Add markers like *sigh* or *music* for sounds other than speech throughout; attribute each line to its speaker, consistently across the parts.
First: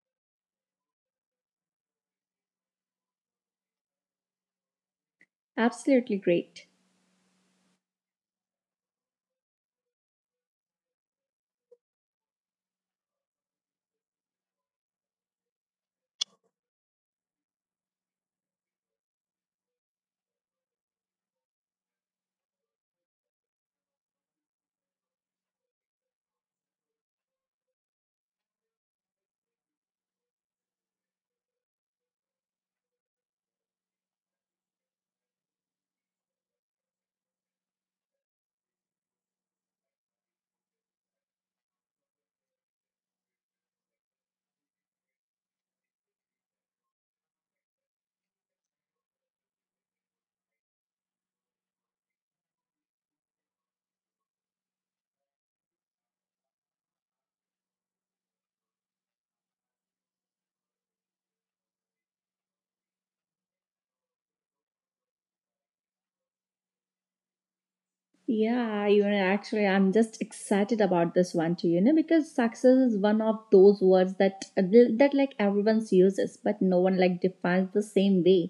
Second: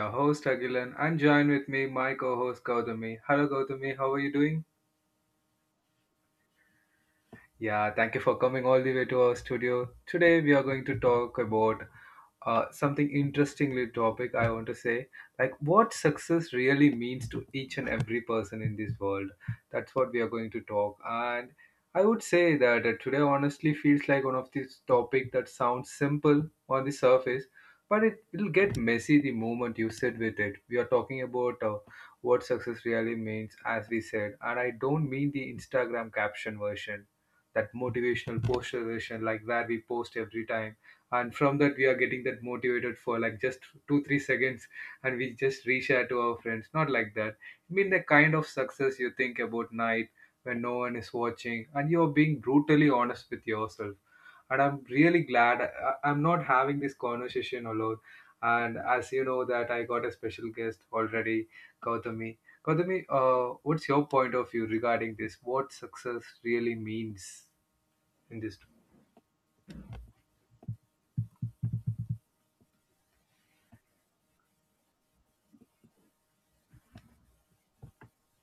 Speaker 1: your host Agilan and join with me my co-host Gautami. Hello Gautami, how are you doing?
Speaker 2: Absolutely great.
Speaker 1: Yeah, thank you for coming all the way to our studio. Today we are going to talk about something interestingly topic I want to say, like what success really means to each and every person in this world. That's what we are going to talk. And I would say that today honestly feels like one of these topic that sounds simple on the surface, but it will get messy the moment you sit with it. We are talking about what success really means, as we said, and I don't mean the Instagram caption version, that motivational poster version like that we post every time, and from that we are getting that motivated for like just two three seconds, and we just reshare to our friends, not like that. I mean the kind of success you think about night when no one is watching and you're being brutally honest with yourself. And I'm really glad I'm not having this conversation alone, and as you know that I got a special guest already, Gautami. What's your point of view regarding this, what success really means in this?
Speaker 2: Yeah, you know, actually, I'm just excited about this one too. You know, because success is one of those words that like everyone uses, but no one like defines the same way.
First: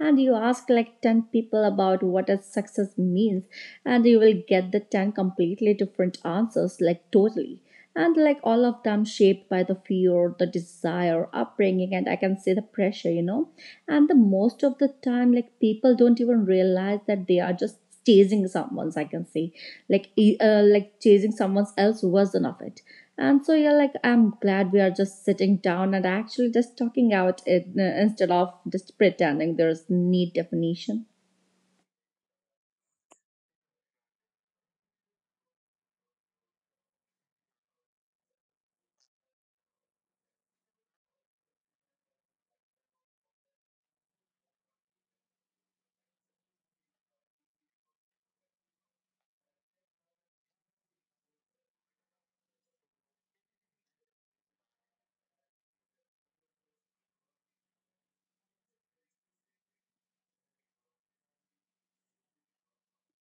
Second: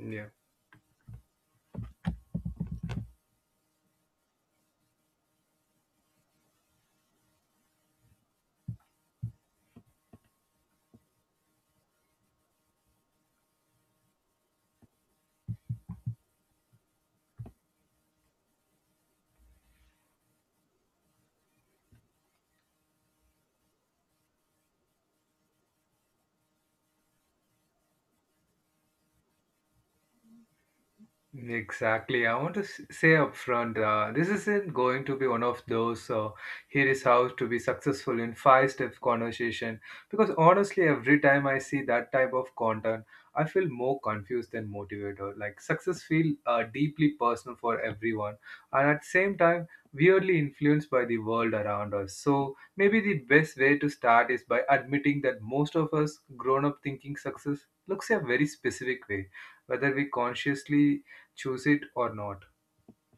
Speaker 2: And you ask like 10 people about what a success means, and you will get the 10 completely different answers, like totally. And like all of them shaped by the fear, the desire, upbringing, and I can say the pressure, and the most of the time like people don't even realize that they are just chasing someone's I can say like e- like chasing someone's else version of it. And so, yeah, like I'm glad we are just sitting down and actually just talking out it, instead of just pretending there's need definition.
Speaker 1: Exactly. I want to say upfront, this isn't going to be one of those here is how to be successful in five step conversation. Because honestly, every time I see that type of content, I feel more confused than motivated. Like success feel deeply personal for everyone, and at the same time, weirdly influenced by the world around us. So maybe the best way to start is by admitting that most of us grown up thinking success looks a very specific way, whether we consciously choose it or not.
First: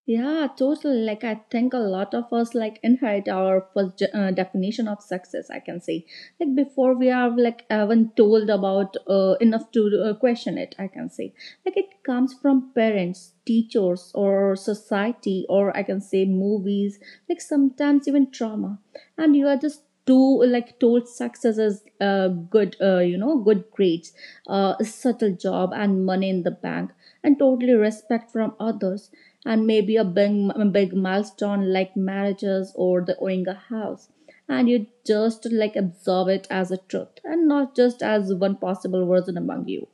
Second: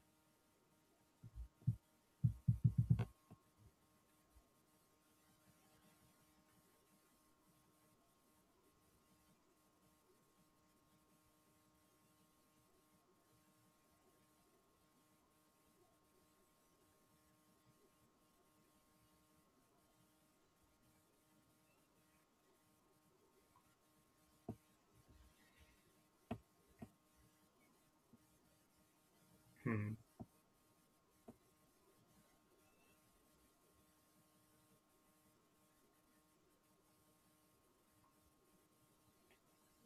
Speaker 2: Yeah, totally. Like I think a lot of us like inherit our first definition of success. I can say, like before we are like even told about enough to question it. I can say, like it comes from parents, teachers, or society, or I can say movies. Like sometimes even trauma, and you are just too like told success is good. Good grades, a subtle job, and money in the bank, and totally respect from others, and maybe
Speaker 1: Hmm.
Speaker 2: a big milestone like marriages or the owning a house. And you just like absorb it as a truth and not just as one possible version among you.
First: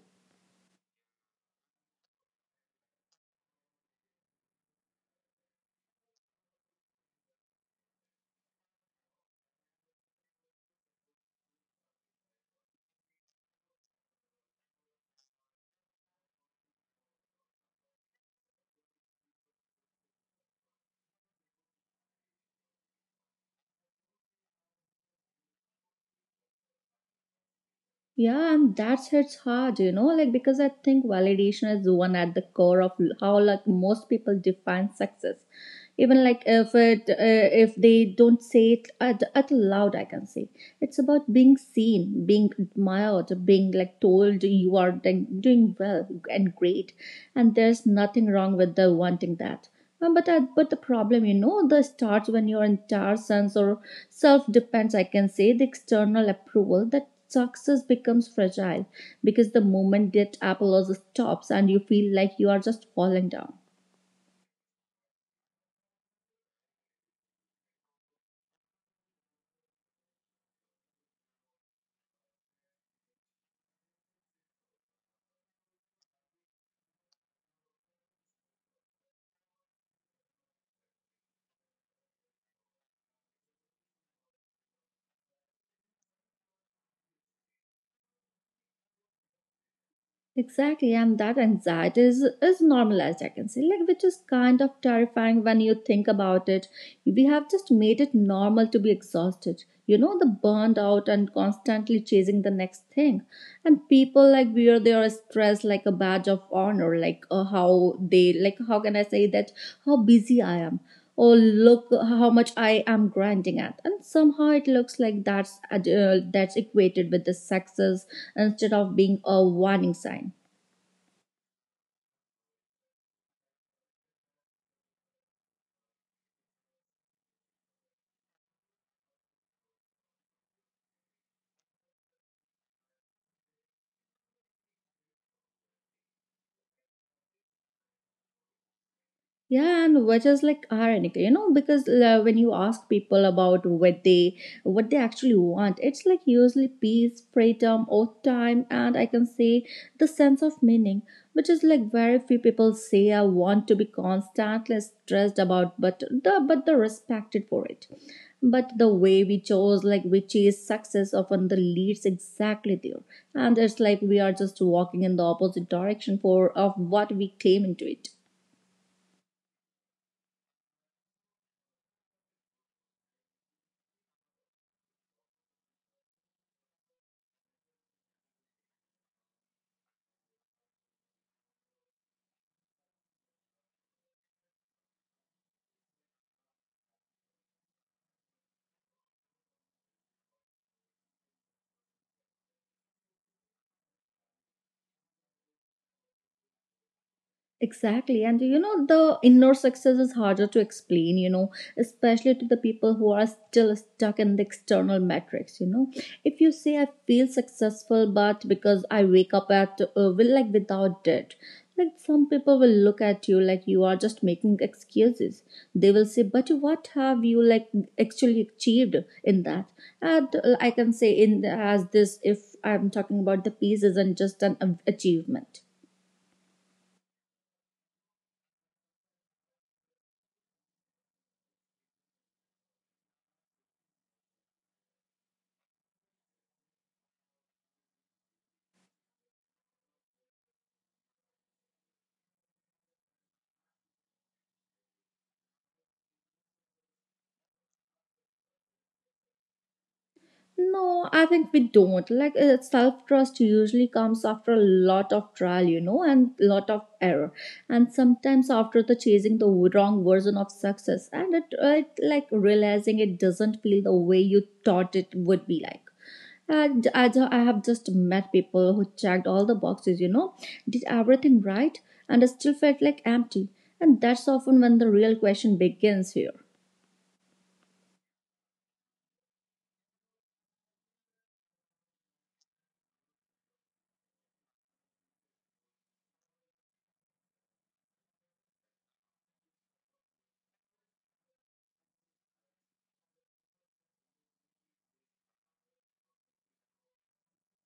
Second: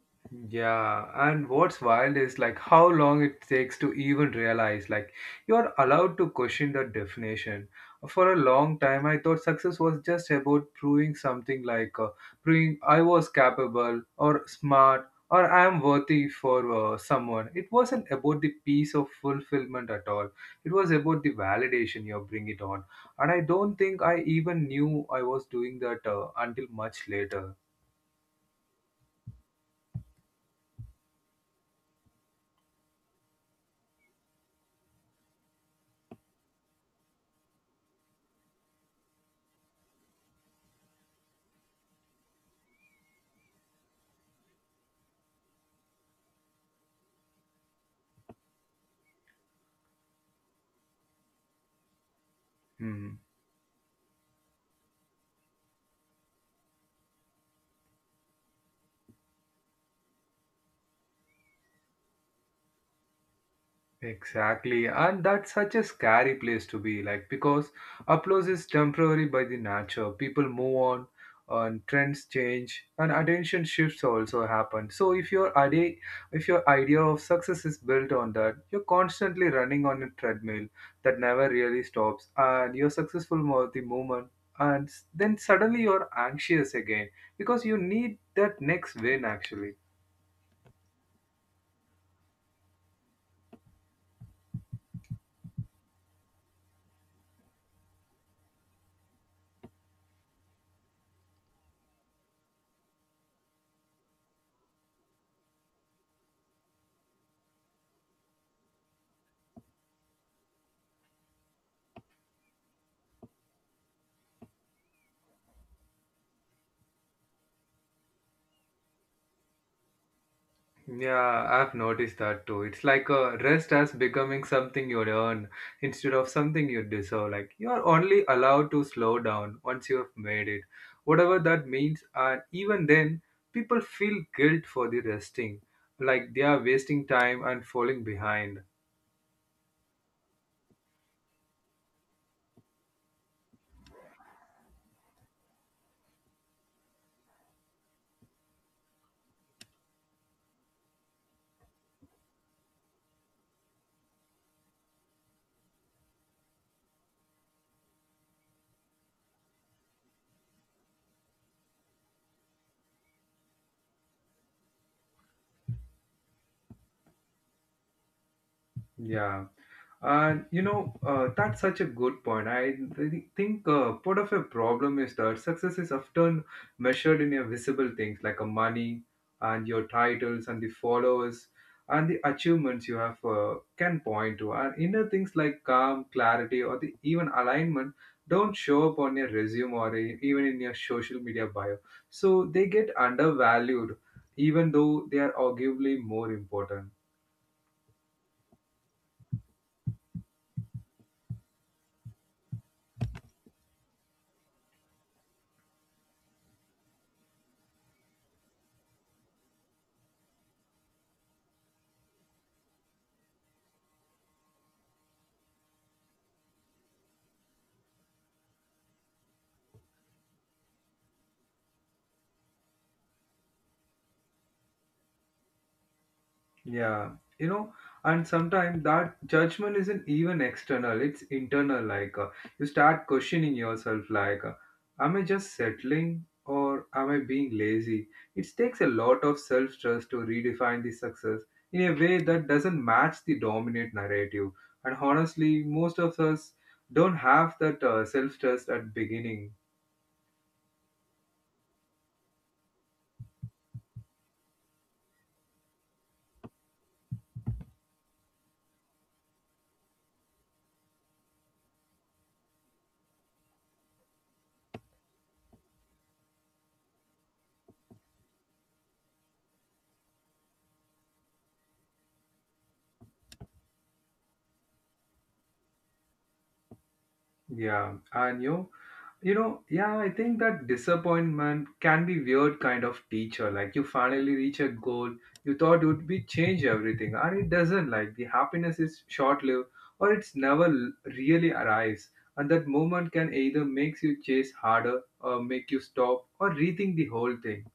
Speaker 1: Yeah, and what's wild is like how long it takes to even realize like you're allowed to question the definition. For a long time, I thought success was just about proving something, like proving I was capable or smart or I am worthy for someone. It wasn't about the piece of fulfillment at all. It was about the validation you bring it on. And I don't think I even knew I was doing that until much later.
Speaker 2: Yeah, and that's it's hard, you know, like because I think validation is one at the core of how like most people define success. Even like if they don't say it at loud, I can say, it's about being seen, being admired, being like told you are doing well and great, and there's nothing wrong with the wanting that. But the problem, the starts when your entire sense or self depends, I can say, the external approval that success becomes fragile because the moment that apology stops and you feel like you are just falling down.
Speaker 1: Exactly, and that's such a scary place to be, like because applause is temporary by the nature. People move on, and trends change, and attention shifts also happen. So if your idea of success is built on that, you're constantly running on a treadmill that never really stops, and you're successful with the moment, and then suddenly you're anxious again because you need that next win actually.
Speaker 2: Exactly, and that anxiety is normalized, I can say, like which is kind of terrifying when you think about it. We have just made it normal to be exhausted, you know, the burned out and constantly chasing the next thing. And people like wear their stress like a badge of honor, like how can I say that, how busy I am. Oh look how much I am grinding at, and somehow it looks like that's equated with the success instead of being a warning sign.
Speaker 1: Yeah, I've noticed that too. It's like a rest as becoming something you earn instead of something you deserve. Like you're only allowed to slow down once you have made it, whatever that means. And even then, people feel guilt for the resting, like they are wasting time and falling behind.
Speaker 2: Yeah, and which is like ironic, you know, because when you ask people about what they actually want, it's like usually peace, freedom, or time, and I can say the sense of meaning, which is like very few people say I want to be constantly stressed about, but the respected for it. But the way we chose, like we chase success, often the leads exactly there, and it's like we are just walking in the opposite direction for of what we claim into it.
Speaker 1: Yeah. And you know, that's such a good point. I think part of a problem is that success is often measured in your visible things like a money and your titles and the followers and the achievements you have can point to. And inner things like calm, clarity, or the even alignment don't show up on your resume or even in your social media bio. So they get undervalued, even though they are arguably more important.
Speaker 2: Exactly. And you know, the inner success is harder to explain, you know, especially to the people who are still stuck in the external metrics, you know. If you say I feel successful, but because I wake up at, will like without debt, like some people will look at you like you are just making excuses. They will say, but what have you like actually achieved in that? And I can say in as this, if I'm talking about the piece isn't just an achievement.
Speaker 1: Yeah, you know, and sometimes that judgment isn't even external, it's internal. Like, you start questioning yourself, like, am I just settling or am I being lazy? It takes a lot of self trust to redefine the success in a way that doesn't match the dominant narrative. And honestly, most of us don't have that self trust at beginning.
Speaker 2: No, I think we don't. Like self-trust usually comes after a lot of trial, you know, and lot of error, and sometimes after the chasing the wrong version of success, and it like realizing it doesn't feel the way you thought it would be like. And I have just met people who checked all the boxes, you know, did everything right, and still felt like empty. And that's often when the real question begins here.
Speaker 1: Yeah, and you know, you know, yeah, I think that disappointment can be weird kind of teacher. Like you finally reach a goal you thought would be change everything, and it doesn't. Like the happiness is short lived, or it's never really arrives. And that moment can either makes you chase harder, or make you stop, or rethink the whole thing.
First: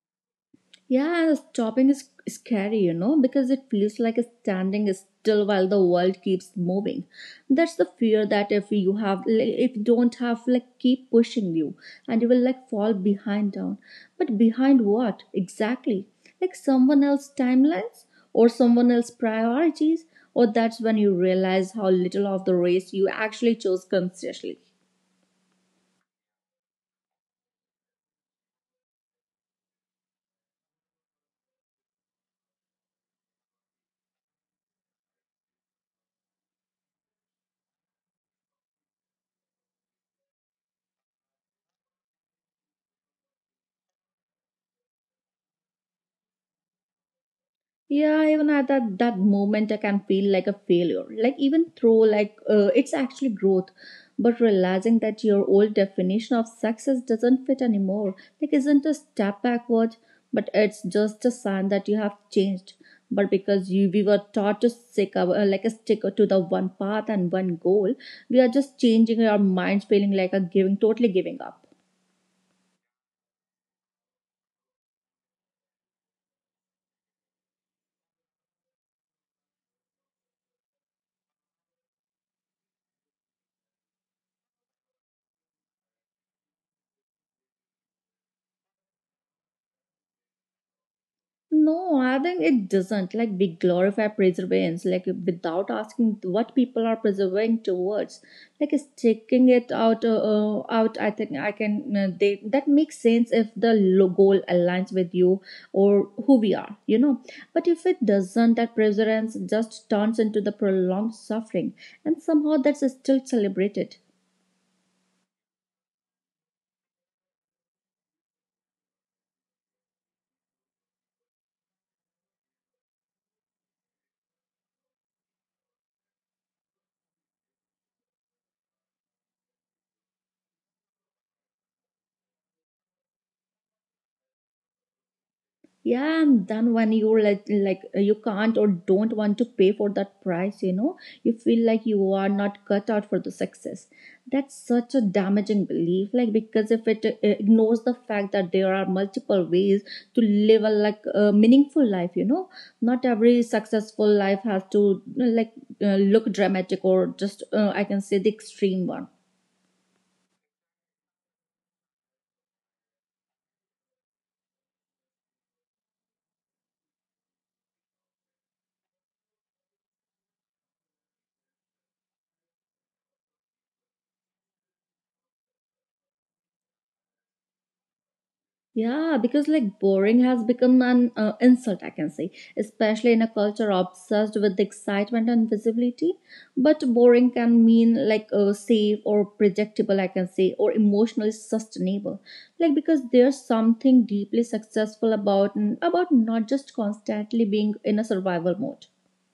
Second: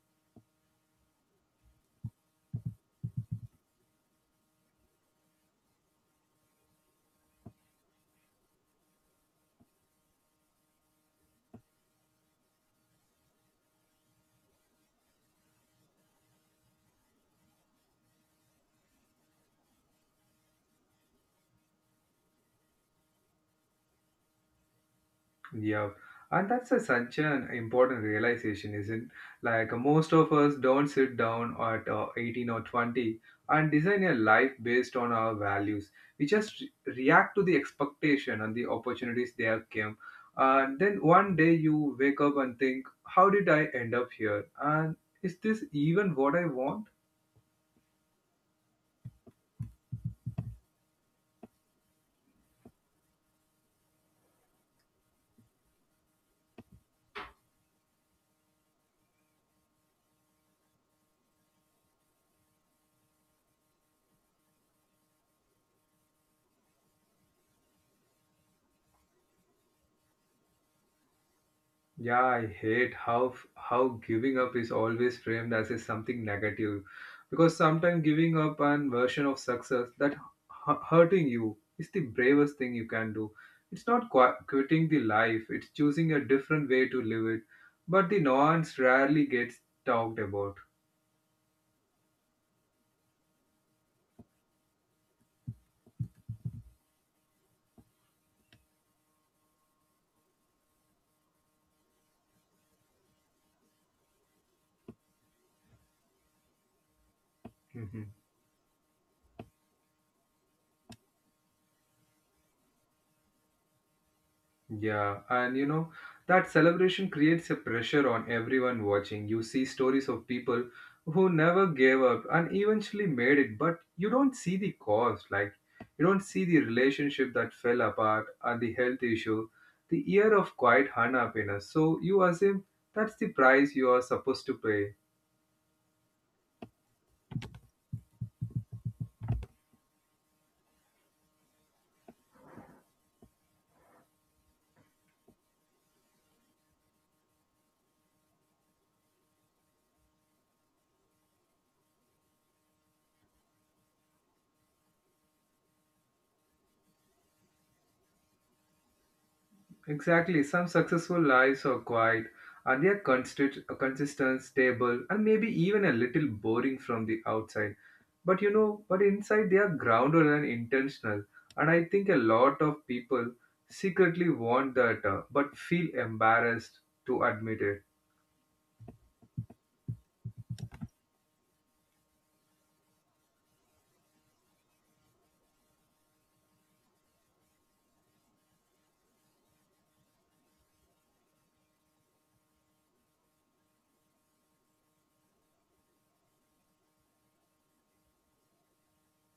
Speaker 2: Yeah, stopping is scary, you know, because it feels like standing still while the world keeps moving. That's the fear that if you don't have, like, keep pushing you and you will, like, fall behind down. But behind what exactly? Like someone else's timelines or someone else's priorities? Or that's when you realize how little of the race you actually chose consciously.
Speaker 1: Yeah, and that's a, such an important realization, isn't? Like most of us don't sit down at 18 or 20 and design a life based on our values. We just react to the expectation and the opportunities they have came. And then one day you wake up and think, how did I end up here? And is this even what I want?
Speaker 2: Yeah, even at that moment, I can feel like a failure. Like even though like it's actually growth, but realizing that your old definition of success doesn't fit anymore, like isn't a step backward, but it's just a sign that you have changed. But because you we were taught to stick our, like a stick to the one path and one goal, we are just changing our minds, feeling like a giving, totally giving up.
Speaker 1: Yeah, I hate how giving up is always framed as a something negative, because sometimes giving up an version of success that hurting you is the bravest thing you can do. It's not quitting the life; it's choosing a different way to live it. But the nuance rarely gets talked about.
Speaker 2: No, I think it doesn't. Like we glorify preservance, like without asking what people are preserving towards. Like sticking it out, out. I think I can. They That makes sense if the goal aligns with you or who we are, you know. But if it
Speaker 1: *laughs*
Speaker 2: doesn't, that preservance just turns into the prolonged suffering, and somehow that's still celebrated.
Speaker 1: Yeah, and you know, that celebration creates a pressure on everyone watching. You see stories of people who never gave up and eventually made it, but you don't see the cost. Like, you don't see the relationship that fell apart and the health issue, the year of quiet unhappiness. So you assume that's the price you are supposed to pay.
Speaker 2: Yeah, and then when you you can't or don't want to pay for that price, you know, you feel like you are not cut out for the success. That's such a damaging belief, like because if it ignores the fact that there are multiple ways to live a like a meaningful life, you know, not every successful life has to like look dramatic or just I can say the extreme one.
Speaker 1: Exactly. Some successful lives are quiet and they are consistent, stable, and maybe even a little boring from the outside. But you know, but inside they are grounded and intentional. And I think a lot of people secretly want that, but feel embarrassed to admit it.
Speaker 2: Yeah, because like boring has become an insult, I can say, especially in a culture obsessed with excitement and visibility. But boring can mean like safe or predictable, I can say, or emotionally sustainable. Like because there's something deeply successful about not just constantly being in a survival mode.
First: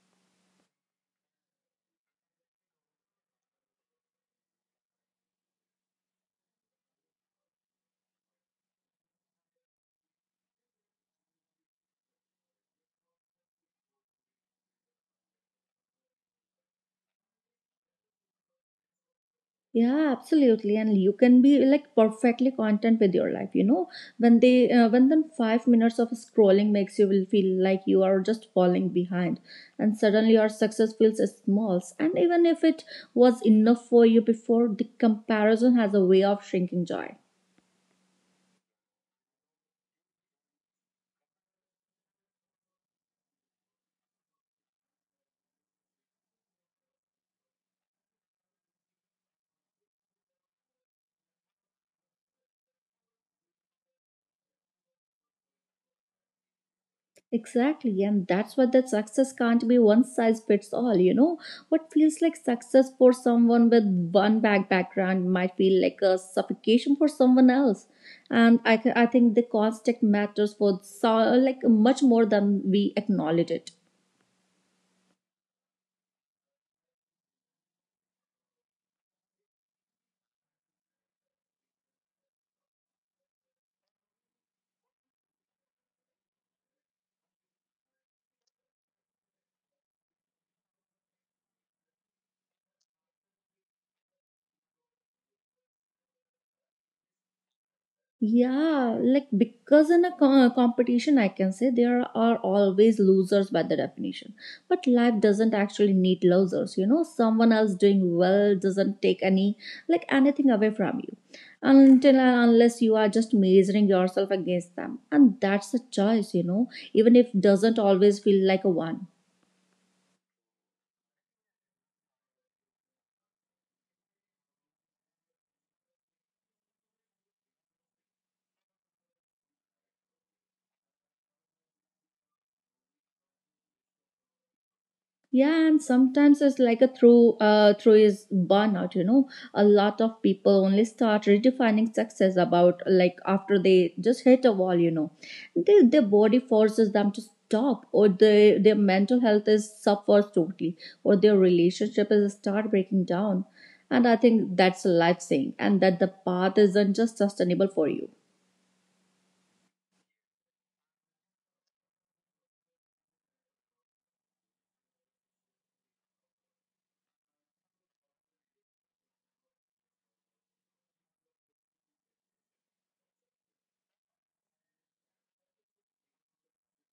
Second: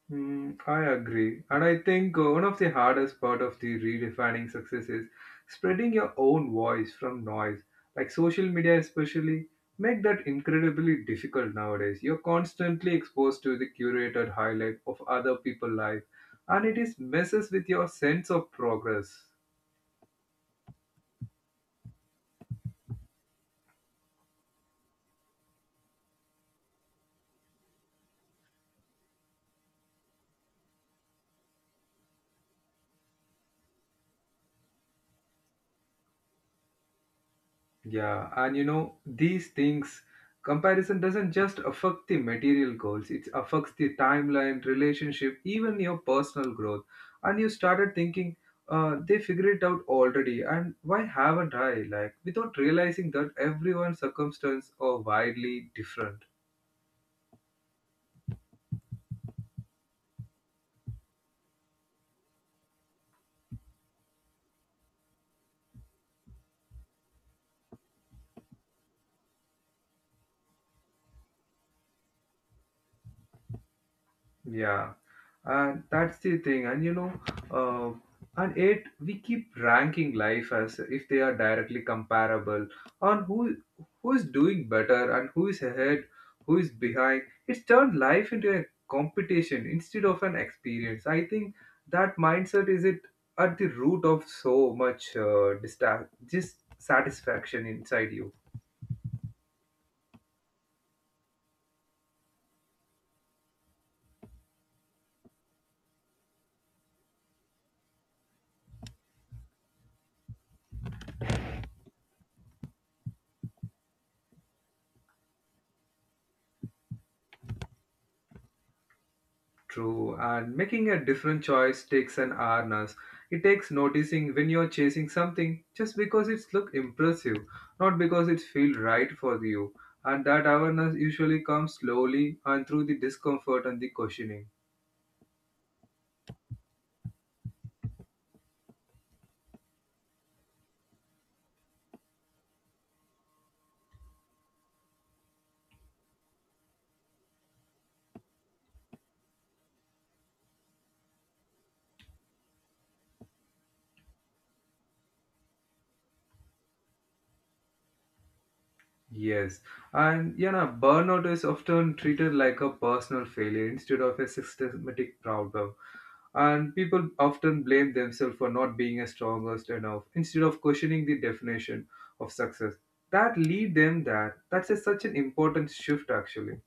Speaker 1: Mm, I agree. And I think one of the hardest part of the redefining success is spreading your own voice from noise. Like social media especially make that incredibly difficult nowadays. You're constantly exposed to the curated highlight of other people's life, and it is messes with your sense of progress.
Speaker 2: Yeah, absolutely. And you can be like perfectly content with your life, you know. When then 5 minutes of scrolling makes you will feel like you are just falling behind, and suddenly your success feels small. And even if it was enough for you before, the comparison has a way of shrinking joy.
Speaker 1: Yeah, and you know, these things, comparison doesn't just affect the material goals, it affects the timeline, relationship, even your personal growth. And you started thinking, they figured it out already, and why haven't I? Like, without realizing that everyone's circumstance are widely different.
Speaker 2: Exactly, and that's what the success can't be one size fits all. You know, what feels like success for someone with one bag background might feel like a suffocation for someone else. And I think the context matters for so, like much more than we acknowledge it.
Speaker 1: Yeah, and that's the thing. And you know, and it we keep ranking life as if they are directly comparable on who is doing better and who is ahead, who is behind. It's turned life into a competition instead of an experience. I think that mindset is it at the root of so much dissatisfaction inside you.
Speaker 2: Yeah, like because in a competition, I can say there are always losers by the definition. But life doesn't actually need losers. You know, someone else doing well doesn't take anything away from you, until and unless you are just measuring yourself against them, and that's a choice. You know, even if doesn't always feel like a one.
Speaker 1: True, and making a different choice takes an awareness. It takes noticing when you're chasing something just because it's look impressive, not because it feels right for you. And that awareness usually comes slowly and through the discomfort and the questioning.
Speaker 2: Yeah, and sometimes it's like a through through is burnout. You know, a lot of people only start redefining success about like after they just hit a wall. You know, their body forces them to stop, or their mental health is suffers totally, or their relationship is start breaking down. And I think that's a life saying, and that the path isn't just sustainable for you.
Speaker 1: Yes, and you know, burnout is often treated like a personal failure instead of a systematic problem. And people often blame themselves for not being as strongest enough instead of questioning the definition of success. That lead them, that's a, such an important shift actually.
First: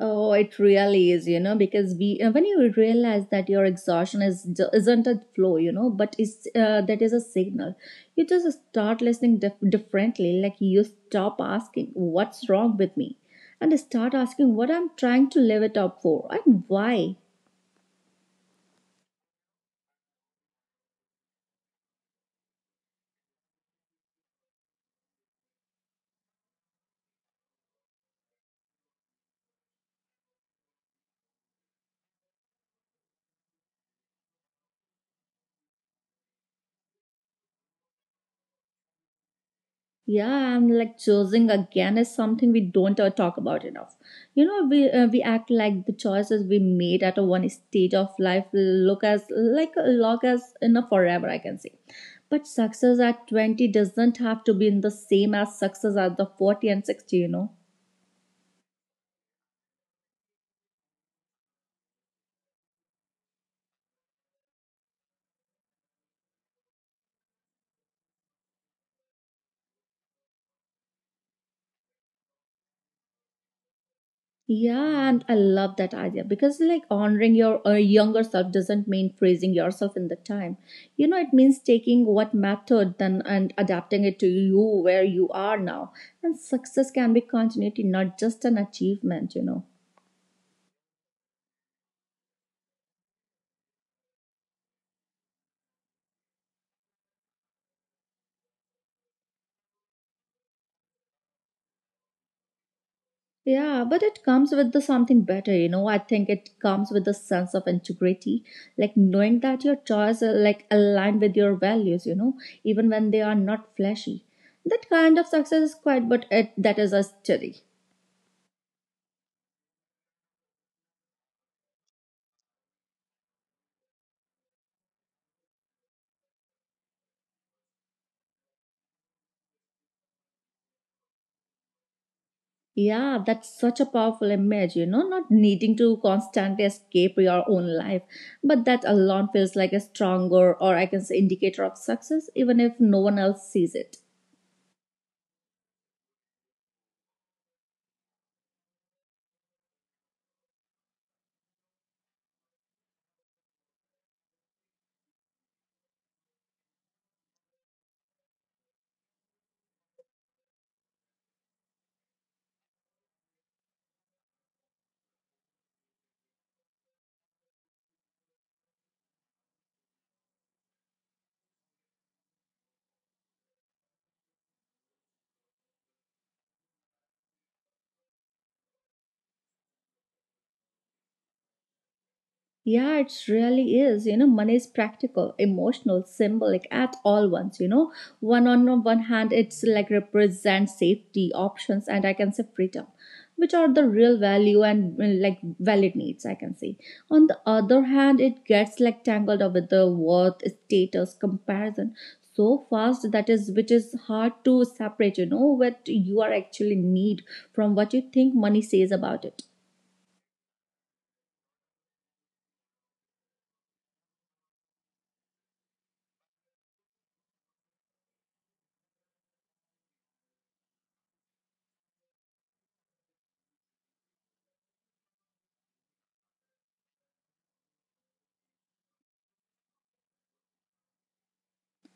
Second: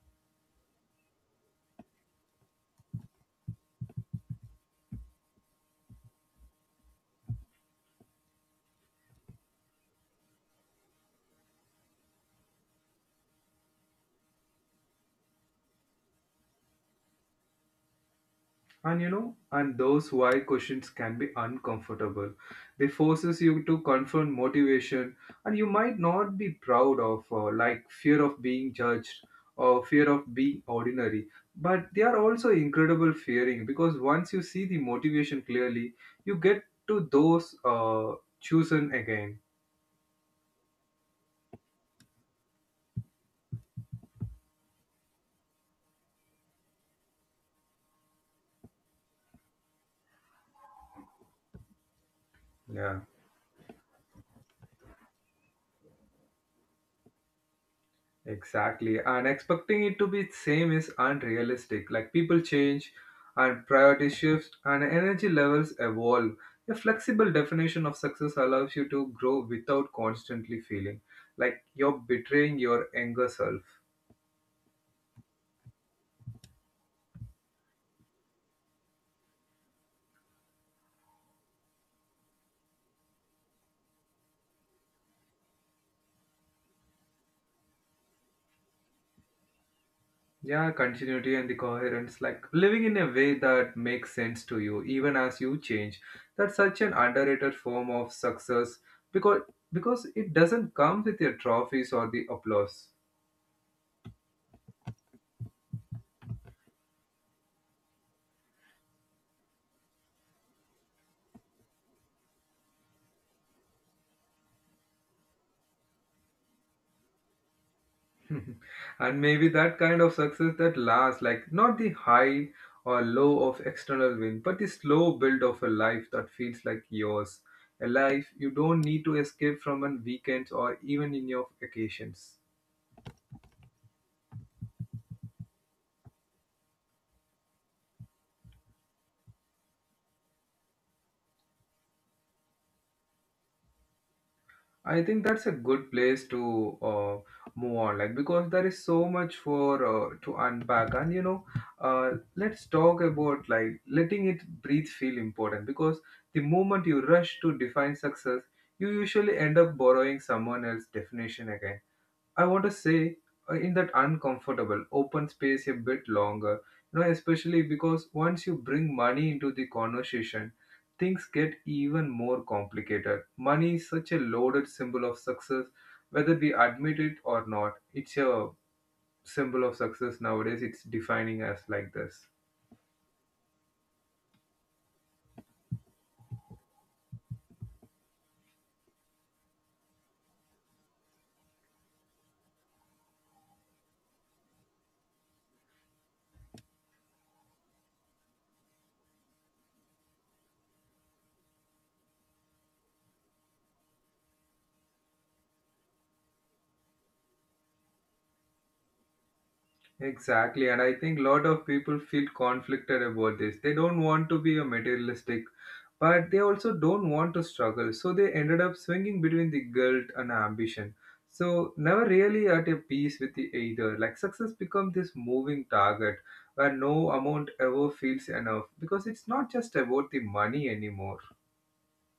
Speaker 2: Oh, it really is, you know, because we when you realize that your exhaustion is isn't a flow, you know, but it's that is a signal. You just start listening differently, like you stop asking what's wrong with me, and start asking what I'm trying to live it up for and why.
Speaker 1: And you know, and those why questions can be uncomfortable. They forces you to confront motivation, and you might not be proud of, like fear of being judged or fear of being ordinary. But they are also incredible fearing, because once you see the motivation clearly, you get to those chosen again.
Speaker 2: Yeah, and like choosing again is something we don't talk about enough. You know, we act like the choices we made at a one stage of life look as like log as in a forever, I can say. But
Speaker 1: Yeah.
Speaker 2: success at 20 doesn't have to be in the same as success at the 40 and 60, you know.
Speaker 1: Exactly. And expecting it to be same is unrealistic. Like people change and priority shifts and energy levels evolve. A flexible definition of success allows you to grow without constantly feeling like you're betraying your younger self.
Speaker 2: Yeah, and I love that idea because, like, honoring your younger self doesn't mean freezing yourself in the time. You know, it means taking what mattered then and adapting it to you where you are now. And success can be continuity, not just an achievement, you know.
Speaker 1: Yeah, continuity and the coherence, like living in a way that makes sense to you even as you change. That's such an underrated form of success, because because it doesn't come with your trophies or the applause.
Speaker 2: Yeah, but it comes with the something better, you know. I think it comes with a sense of integrity, like knowing that your choices are like aligned with your values, you know, even when they are not flashy. That kind of success is quite, but it, that is a study.
Speaker 1: *laughs* And maybe that kind of success that lasts, like not the high or low of external win, but the slow build of a life that feels like yours. A life you don't need to escape from on weekends or even in your vacations.
Speaker 2: Yeah, that's such a powerful image, you know, not needing to constantly escape your own life. But that alone feels like a stronger or I can say indicator of success, even if no one else sees it.
Speaker 1: I think that's a good place to move on, like because there is so much for to unpack, and you know, uh, let's talk about like letting it breathe feel important, because the moment you rush to define success, you usually end up borrowing someone else's definition again. I want to say in that uncomfortable open space a bit longer, you know, especially because once you bring money into the conversation, things get even more complicated. Money is such a loaded symbol of success, whether we admit it or not. It's a symbol of success nowadays, it's defining us like this.
Speaker 2: Yeah, it really is. You know, money is practical, emotional, symbolic at all once. You know, one on one hand, it's like represents safety, options, and I can say freedom, which are the real value and like valid needs. I can say. On the other hand, it gets like tangled up with the worth, status, comparison so fast that is which is hard to separate. You know what you are actually need from what you think money says about it.
Speaker 1: Exactly, and I think a lot of people feel conflicted about this. They don't want to be a materialistic, but they also don't want to struggle. So they ended up swinging between the guilt and ambition. So never really at a peace with the either. Like success becomes this moving target where no amount ever feels enough because it's not just about the money anymore.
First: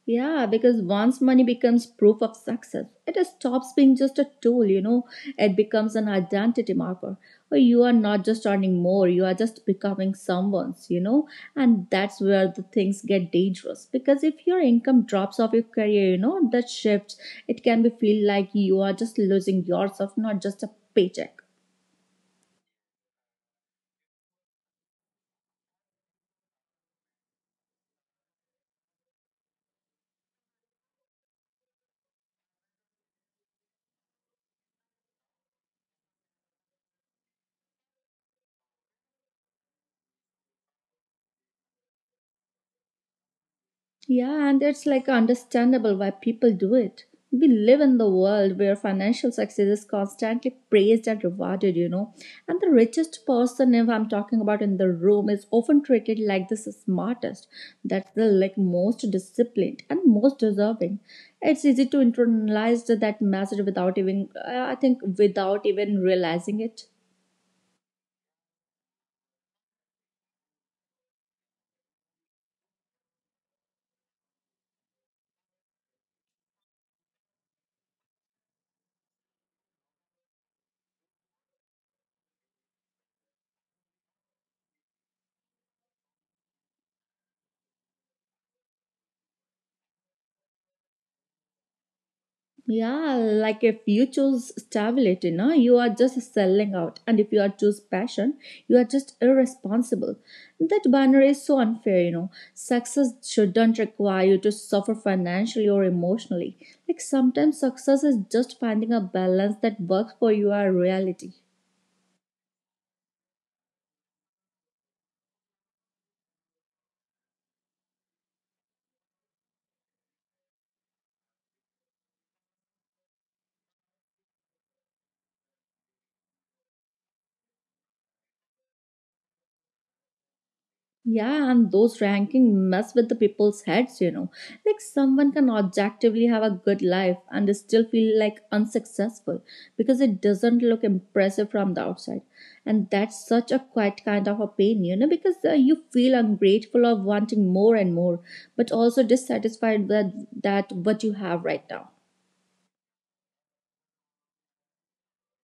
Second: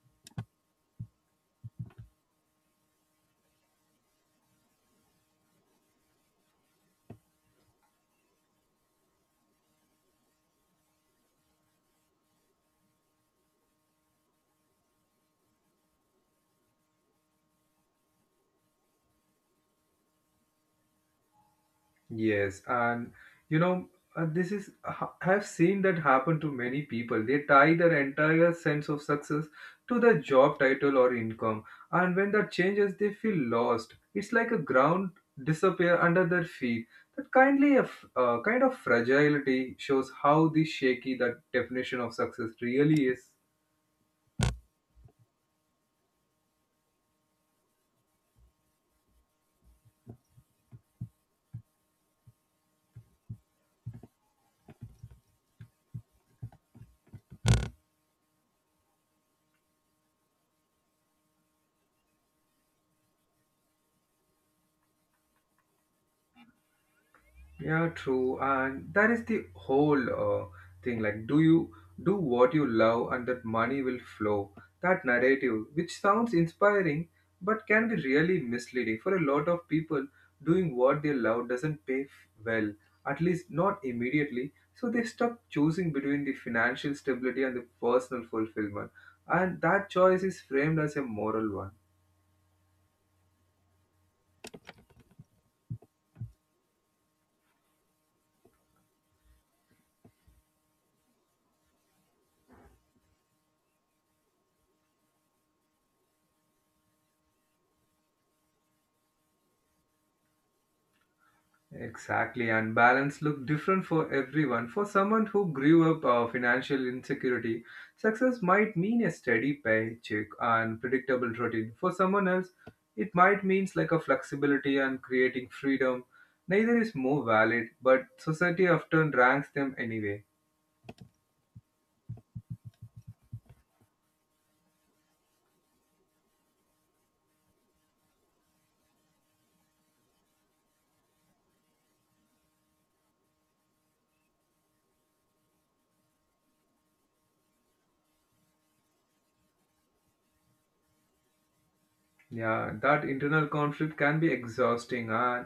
Speaker 2: Yeah, because once money becomes proof of success, it stops being just a tool, you know, it becomes an identity marker. Or you are not just earning more, you are just becoming someone's, you know, and that's where the things get dangerous. Because if your income drops off your career, you know, that shifts, it can be feel like you are just losing yourself, not just a paycheck.
Speaker 1: Yes, and you know, this is I have seen that happen to many people. They tie their entire sense of success to the job title or income, and when that changes, they feel lost. It's like a ground disappear under their feet. That kindly kind of fragility shows how the shaky that definition of success really is.
Speaker 2: Yeah, and it's like understandable why people do it. We live in the world where financial success is constantly praised and rewarded, you know. And the richest person, if I'm talking about in the room, is often treated like the smartest, that's the like most disciplined and most deserving. It's easy to internalize that message without even, I think, without even realizing it.
Speaker 1: Yeah, true. And that is the whole thing. Like, do you do what you love and that money will flow? That narrative, which sounds inspiring, but can be really misleading for a lot of people, doing what they love doesn't pay f- well, at least not immediately. So they stop choosing between the financial stability and the personal fulfillment. And that choice is framed as a moral one.
Speaker 2: Yeah, like if you choose stability, no, you are just selling out. And if you are choose passion, you are just irresponsible. That binary is so unfair, you know. Success shouldn't require you to suffer financially or emotionally. Like sometimes success is just finding a balance that works for your reality.
Speaker 1: Exactly, and balance look different for everyone. For someone who grew up financial insecurity, success might mean a steady paycheck and predictable routine. For someone else, it might means like a flexibility and creating freedom. Neither is more valid, but society often ranks them anyway.
Speaker 2: Yeah, and those ranking mess with the people's heads, you know. Like someone can objectively have a good life and still feel like unsuccessful because it doesn't look impressive from the outside. And that's such a quiet kind of a pain, you know, because you feel ungrateful of wanting more and more, but also dissatisfied with that what you have right now.
Speaker 1: Yeah, that internal conflict can be exhausting, and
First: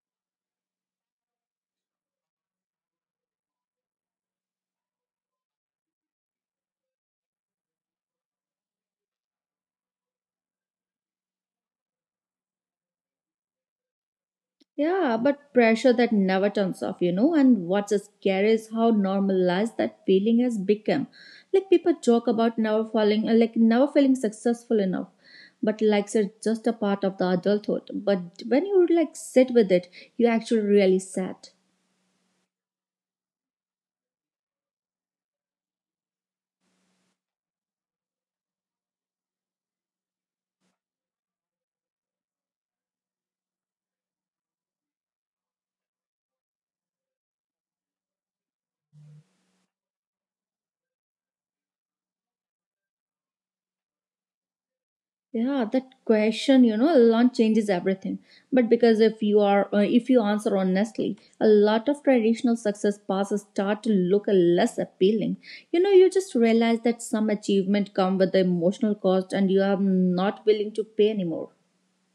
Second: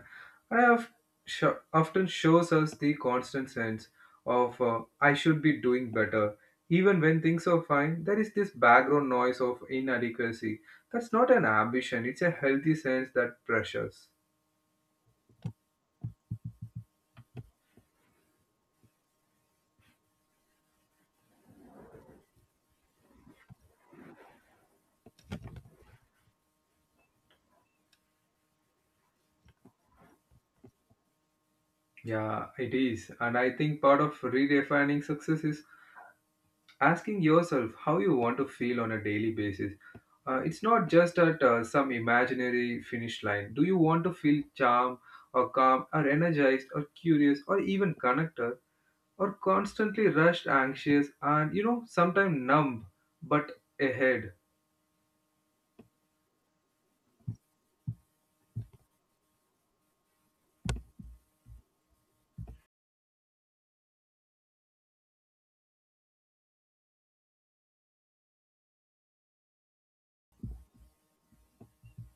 Speaker 1: I have often shows us the constant sense of I should be doing better. Even when things are fine, there is this background noise of inadequacy. That's not an ambition, it's a healthy sense that pressures.
Speaker 2: Yeah, but pressure that never turns off, you know. And what's scary is how normalized that feeling has become. Like people joke about never falling, like never feeling successful enough. But like it's just a part of the adulthood. But when you like sit with it, you actually really sad.
Speaker 1: Yeah, it is. And I think part of redefining success is asking yourself how you want to feel on a daily basis. It's not just at some imaginary finish line. Do you want to feel charm or calm or energized or curious or even connected or constantly rushed, anxious, and you know, sometimes numb but ahead?
Speaker 2: Yeah, that question, you know, a lot changes everything, but because if you are if you answer honestly, a lot of traditional success paths start to look less appealing. You know, you just realize that some achievement come with the emotional cost and you are not willing to pay anymore.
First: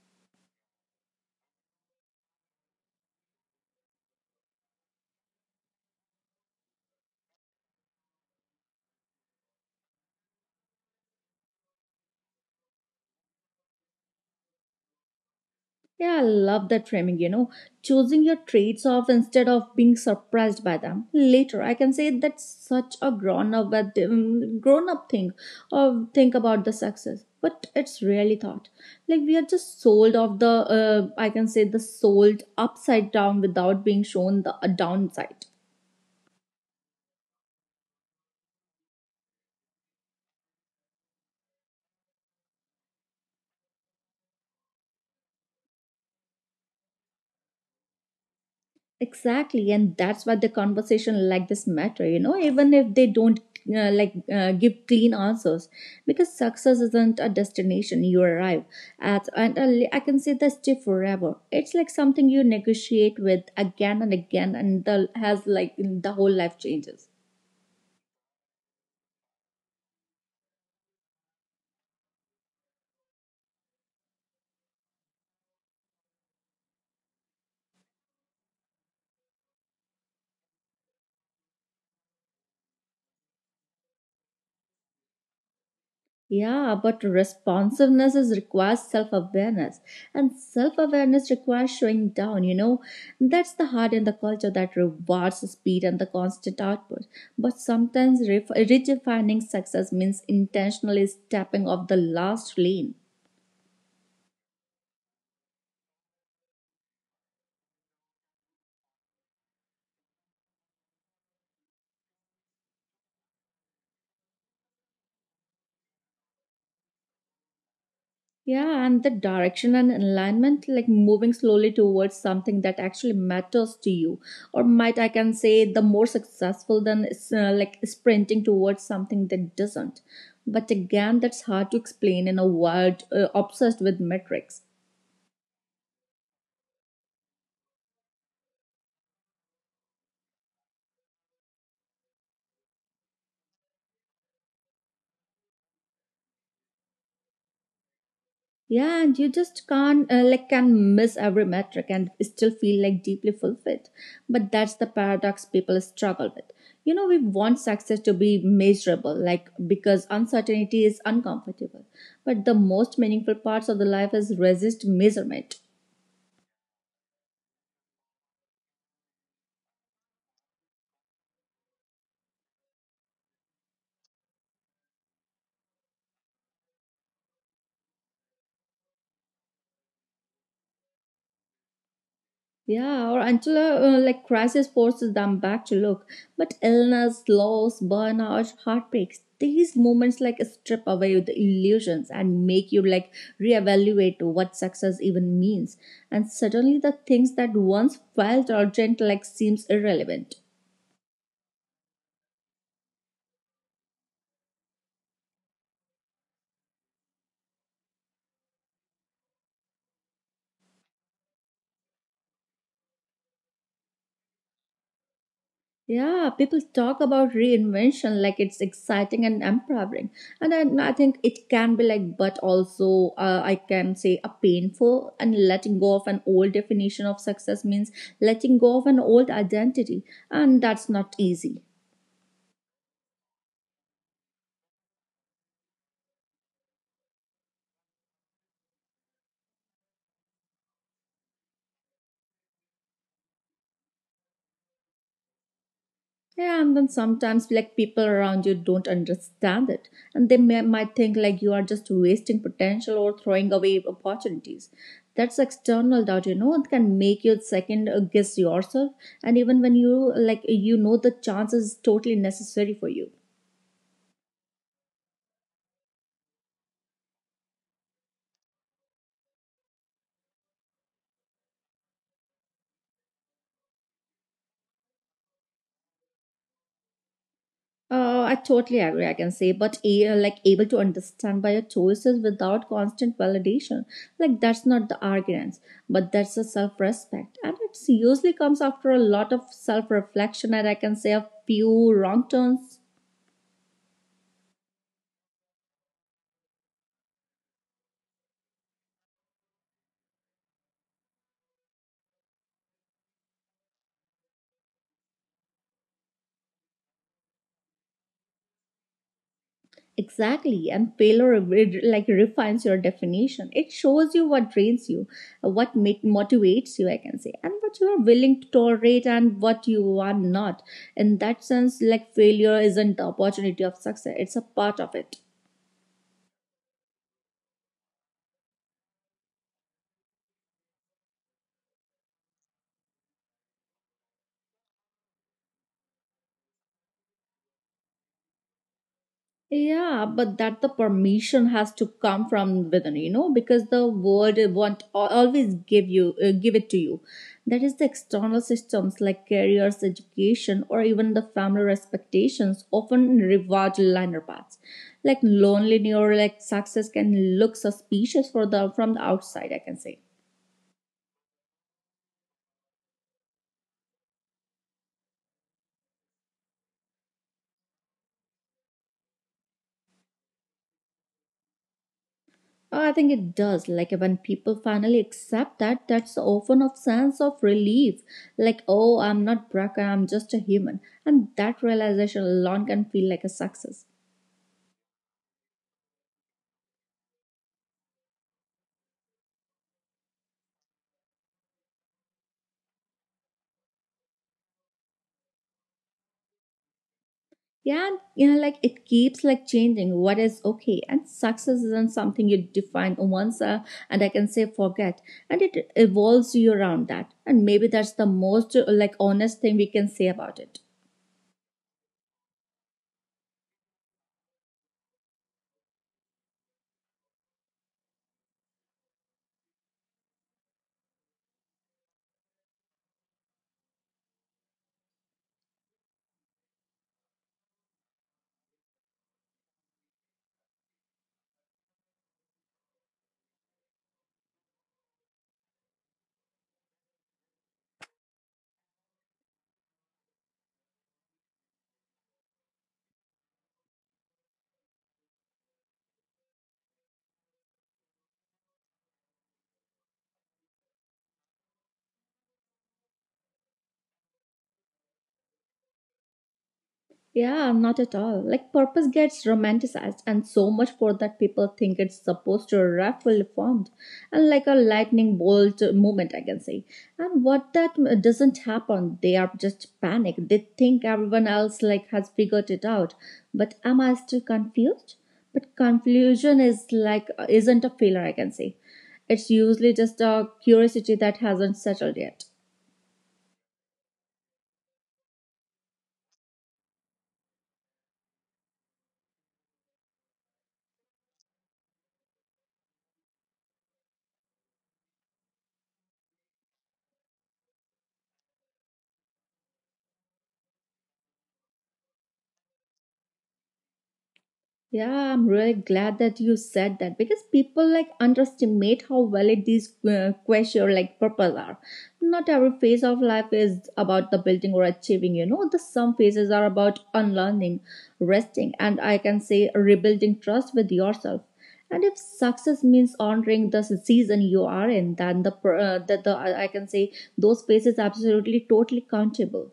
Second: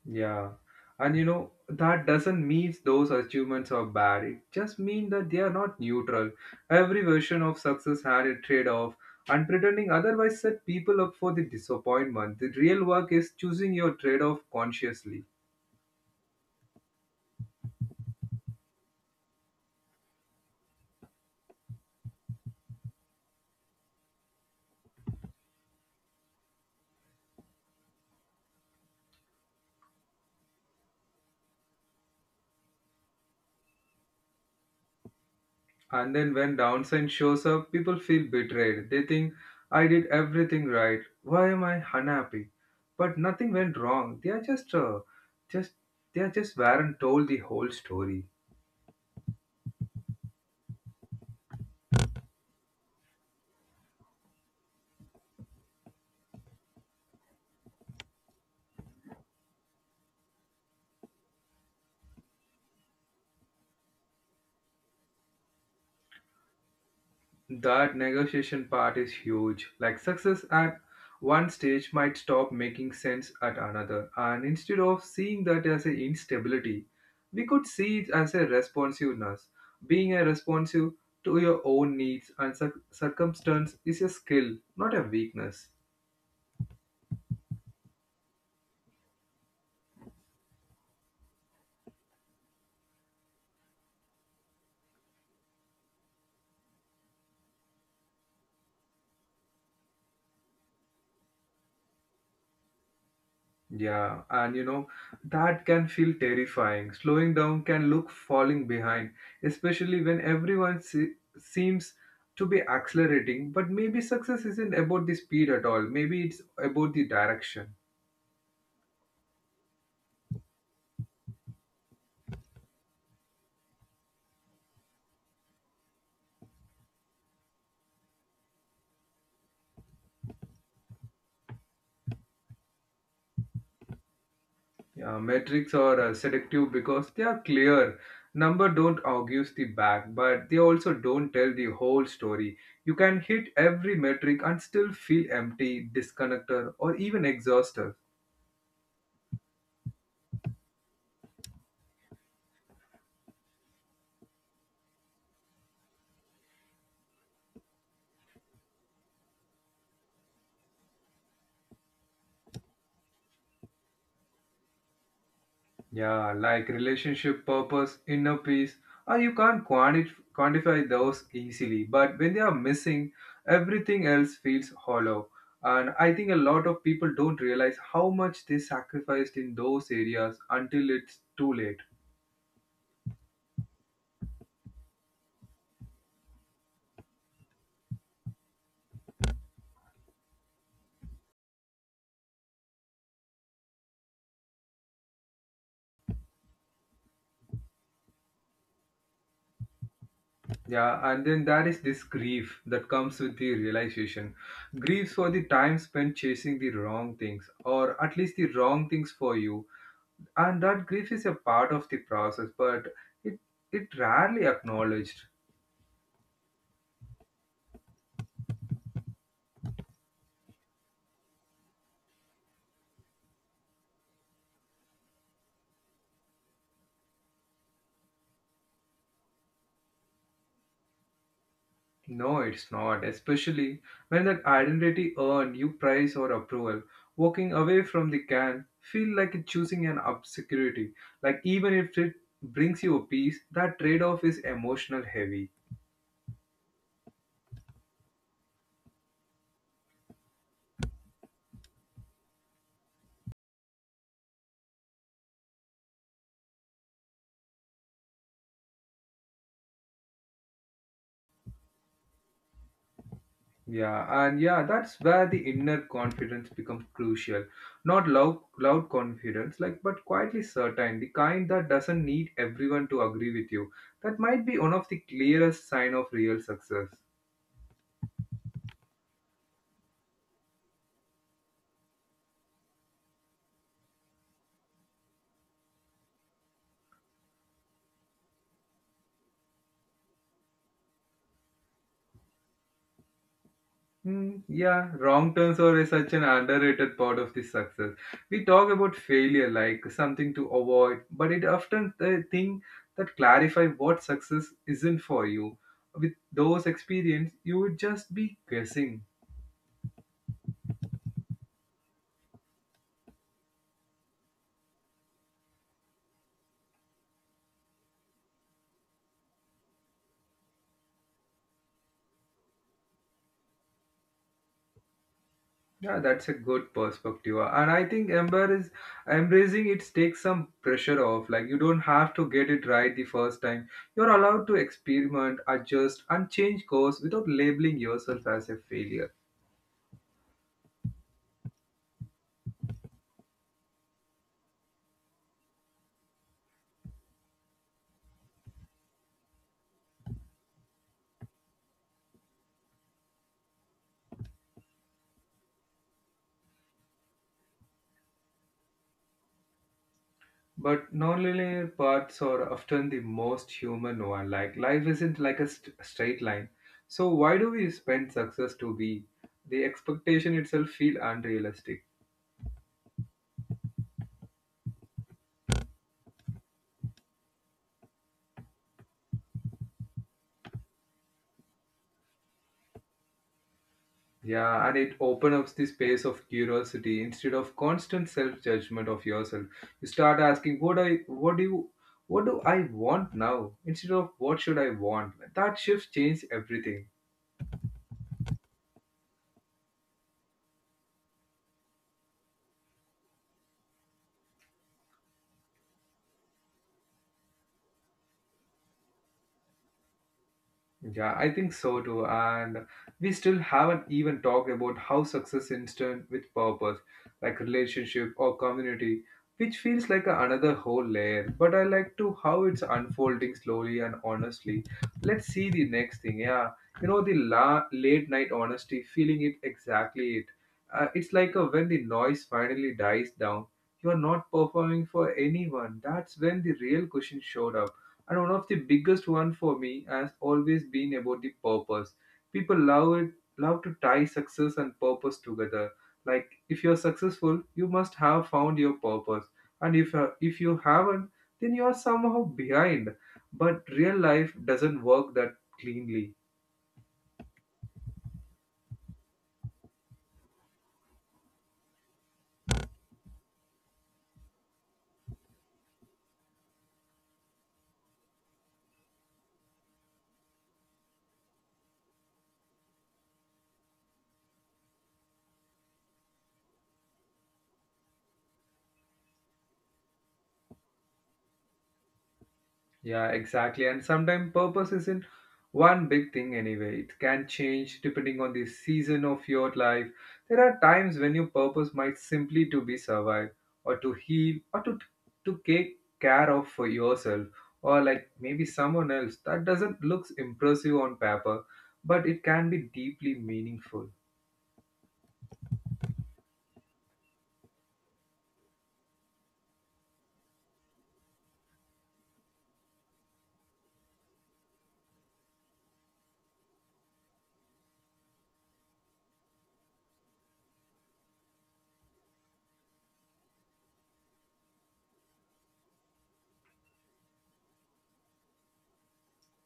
Speaker 1: Yeah. And you know, that doesn't mean those achievements are bad. It just means that they are not neutral. Every version of success had a trade off, and pretending otherwise set people up for the disappointment. The real work is choosing your trade off consciously.
Speaker 2: Yeah, I love that framing, you know, choosing your traits off instead of being surprised by them later. I can say that's such a grown up thing or think about the success, but it's really thought. Like we are just sold off the I can say the sold upside down without being shown the downside.
Speaker 1: And then when downside shows up, people feel betrayed. They think, I did everything right. Why am I unhappy? But nothing went wrong. Just, they are just weren't told the whole story.
Speaker 2: Exactly, and that's why the conversation like this matter, you know, even if they don't like give clean answers, because success isn't a destination you arrive at, and I can say that's still forever. It's like something you negotiate with again and again, and the has like the whole life changes.
Speaker 1: That negotiation part is huge. Like success at one stage might stop making sense at another, and instead of seeing that as an instability, we could see it as a responsiveness. Being a responsive to your own circumstance is a skill, not a weakness.
Speaker 2: Yeah, but responsiveness is requires self awareness, and self awareness requires showing down. You know, that's the heart in the culture that rewards speed and the constant output. But sometimes redefining success means intentionally stepping off the last lane.
Speaker 1: Yeah, and you know, that can feel terrifying. Slowing down can look falling behind, especially when seems to be accelerating. But maybe success isn't about the speed at all. Maybe it's about the direction.
Speaker 2: Yeah, and the direction and alignment, like moving slowly towards something that actually matters to you, or might I can say the more successful than like sprinting towards something that doesn't. But again, that's hard to explain in a world obsessed with metrics.
Speaker 1: Yeah, metrics are seductive because they are clear. Number don't argue the back, but they also don't tell the whole story. You can hit every metric and still feel empty, disconnected, or even exhausted.
Speaker 2: Yeah, and you just can't like can miss every metric and still feel like deeply fulfilled. But that's the paradox people struggle with. You know, we want success to be measurable, like because uncertainty is uncomfortable. But the most meaningful parts of the life is resist measurement.
Speaker 1: Yeah, like relationship purpose, inner peace, you can't quantify those easily. But when they are missing, everything else feels hollow. And I think a lot of people don't realize how much they sacrificed in those areas until it's too late.
Speaker 2: Yeah, or until like crisis forces them back to look. But illness, loss, burnout, heartbreaks, these moments like strip away the illusions and make you like reevaluate what success even means. And suddenly the things that once felt urgent like seems irrelevant.
Speaker 1: Yeah, and then there is this grief that comes with the realization. Griefs for the time spent chasing the wrong things, or at least the wrong things for you and that grief is a part of the process but it it rarely acknowledged.
Speaker 2: Yeah, people talk about reinvention like it's exciting and empowering. And then I think it can be like, but also I can say a painful and letting go of an old definition of success means letting go of an old identity. And that's not easy.
Speaker 1: No, it's not, especially when that identity earned you praise or approval, walking away from the can feel like choosing an obscurity, like even if it brings you a peace, that trade-off is emotional heavy.
Speaker 2: Yeah, and then sometimes like people around you don't understand it, and might think like you are just wasting potential or throwing away opportunities. That's external doubt, you know. It can make you second guess yourself, and even when you like you know the chance is totally necessary for you.
Speaker 1: Yeah, and yeah, that's where the inner confidence becomes crucial. Not loud confidence, like, but quietly certain, the kind that doesn't need everyone to agree with you. That might be one of the clearest sign of real success.
Speaker 2: I totally agree, I can say, but a, like able to understand by your choices without constant validation. Like that's not the arrogance, but that's a self-respect. And it seriously comes after a lot of self-reflection and I can say a few wrong turns.
Speaker 1: Yeah, wrong turns are such an underrated part of the success. We talk about failure like something to avoid, but it often the thing that clarify what success isn't for you. With those experience, you would just be guessing.
Speaker 2: Exactly, and paler it like refines your definition. It shows you what drains you, motivates you, I can say, and what you are willing to tolerate and what you are not. In that sense, like failure isn't the opportunity of success; it's a part of it.
Speaker 1: Yeah, that's a good perspective. And I think Ember is embracing it takes some pressure off. Like you don't have to get it right the first time. You're allowed to experiment, adjust, and change course without labeling yourself as a failure.
Speaker 2: Yeah, but that the permission has to come from within, you know, because the world won't always give you give it to you. That is the external systems like careers, education, or even the family expectations often reward linear paths. Like loneliness or like success can look suspicious for the from the outside, I can say.
Speaker 1: But nonlinear paths are often the most human one. Like life isn't like a straight line. So why do we spend success to be? The expectation itself feel unrealistic.
Speaker 2: Oh, I think it does. Like when people finally accept that, that's often a sense of relief. Like, oh, I'm not broken, I'm just a human. And that realization alone can feel like a success.
Speaker 1: Yeah, and it opens up the space of curiosity instead of constant self-judgment of yourself. You start asking, "What I, what do you, what do I want now?" Instead of "What should I want?" That shift changes everything.
Speaker 2: Yeah, and, you know, like it keeps like changing what is okay. And success isn't something you define once and I can say forget. And it evolves you around that. And maybe that's the most like honest thing we can say about it.
Speaker 1: Yeah, I think so too. And we still haven't even talked about how success is done with purpose, like relationship or community, which feels like another whole layer. But I like to how it's unfolding slowly and honestly. Let's see the next thing. Yeah, you know the late night honesty, feeling it exactly it. It's like a, when the noise finally dies down. You are not performing for anyone. That's when the real cushion showed up and one of the biggest one for me has always been about the purpose. People love it, love to tie success and purpose together. Like if you're successful, you must have found your purpose. And if you haven't, then you are somehow behind. But real life doesn't work that cleanly.
Speaker 2: Yeah, not at all. Like, purpose gets romanticized, and so much for that people think it's supposed to raffle formed and like a lightning bolt moment, I can say. And what that doesn't happen, they are just panicked. They think everyone else like has figured it out, but am I still confused? But confusion is like isn't a failure, I can say. It's usually just a curiosity that hasn't settled yet.
Speaker 1: Yeah, exactly. And sometimes purpose isn't one big thing anyway. It can change depending on the season of your life. There are times when your purpose might simply to be survive or to heal or to take care of for yourself or like maybe someone else. That doesn't looks impressive on paper, but it can be deeply meaningful.
Speaker 2: Yeah, I'm really glad that you said that because people like underestimate how valid these questions like purpose are. Not every phase of life is about the building or achieving, you know. The some phases are about unlearning, resting, and I can say rebuilding trust with yourself. And if success means honoring the season you are in, then the that the I can say those phases absolutely totally countable.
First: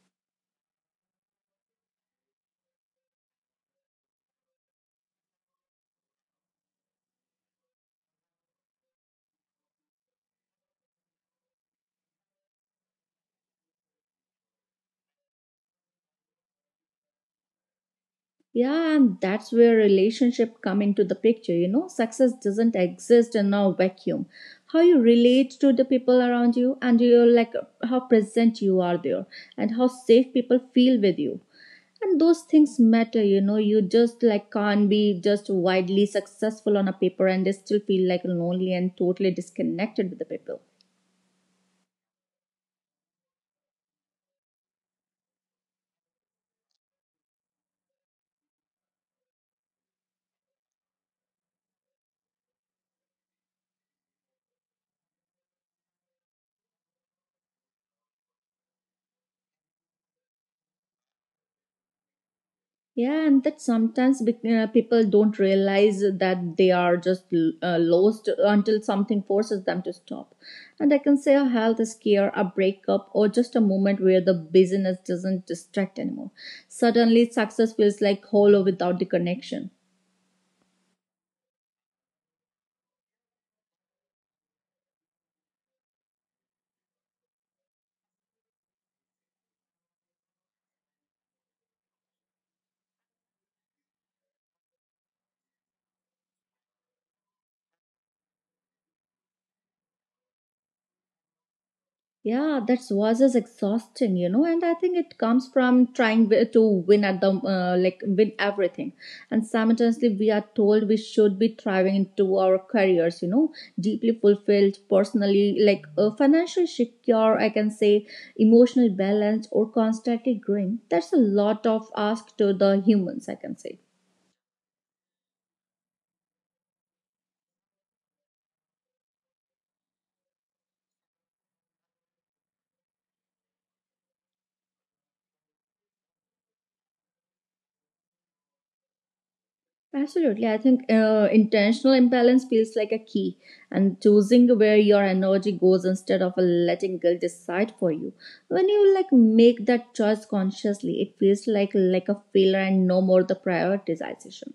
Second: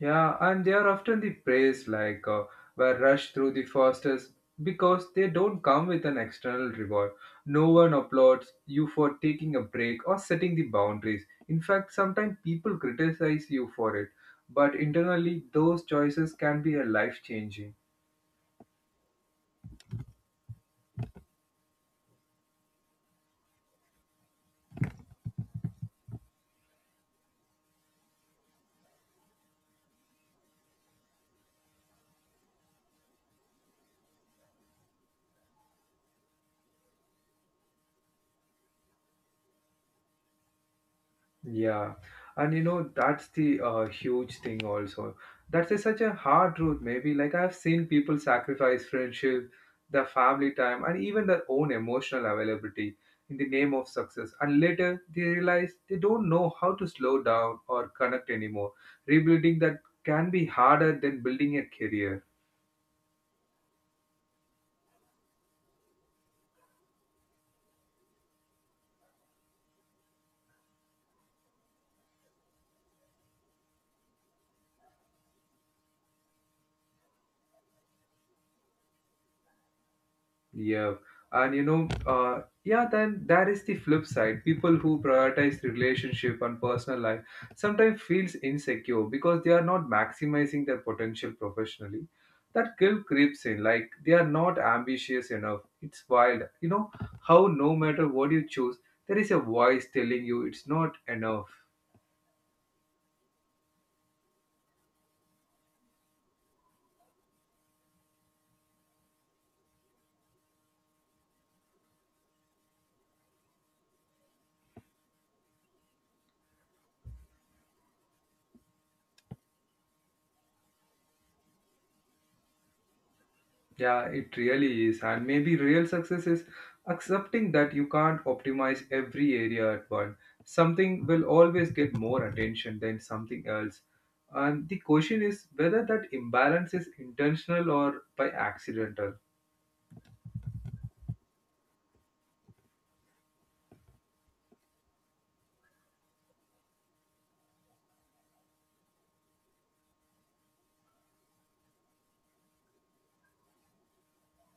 Speaker 1: Yeah, and they are often the praise were rushed through the fastest because they don't come with an external reward. No one applauds you for taking a break or setting the boundaries. In fact, sometimes people criticize you for it, but internally, those choices can be a life changing.
Speaker 2: Yeah, and that's where relationship come into the picture. You know, success doesn't exist in a vacuum. How you relate to the people around you, and you like how present you are there, and how safe people feel with you. And those things matter. You know, you just like can't be just widely successful on a paper and they still feel like lonely and totally disconnected with the people.
Speaker 1: Yeah, and you know that's the huge thing also. That is such a hard truth. Maybe like I've seen people sacrifice friendship, their family time, and even their own emotional availability in the name of success. And later they realize they don't know how to slow down or connect anymore. Rebuilding that can be harder than building a career.
Speaker 2: Yeah, and that sometimes people don't realize that they are just lost until something forces them to stop. And I can say a health scare, a breakup, or just a moment where the busyness doesn't distract anymore. Suddenly, success feels like hollow without the connection.
Speaker 1: Yeah, and you know, yeah, then that is the flip side. People who prioritize relationship and personal life sometimes feels insecure because they are not maximizing their potential professionally. That guilt creeps in, like they are not ambitious enough. It's wild, you know, how no matter what you choose, there is a voice telling you it's not enough.
Speaker 2: Yeah, that was just exhausting, you know, and I think it comes from trying to win at the like win everything, and simultaneously we are told we should be thriving into our careers, you know, deeply fulfilled personally, like financially secure, I can say, emotional balance, or constantly growing. That's a lot of ask to the humans, I can say.
Speaker 1: Yeah, it really is. And maybe real success is accepting that you can't optimize every area at once. Something will always get more attention than something else. And the question is whether that imbalance is intentional or by accidental.
Speaker 2: Absolutely. I think intentional imbalance feels like a key, and choosing where your energy goes instead of letting guilt decide for you. When you like make that choice consciously, it feels like a failure and no more the prioritization.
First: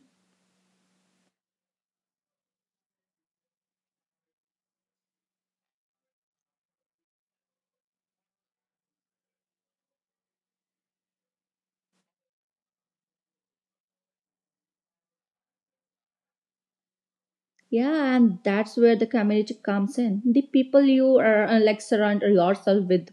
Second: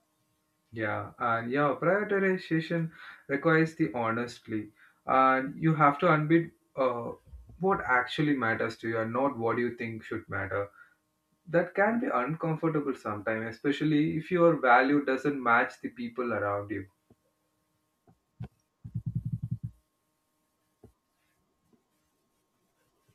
Speaker 1: Yeah, and yeah, prioritization requires the honestly. And you have to unbid what actually matters to you and not what you think should matter. That can be uncomfortable sometimes, especially if your value doesn't match the people around you.
Speaker 2: Yeah, and that's where the community comes in. The people you are like surround yourself with,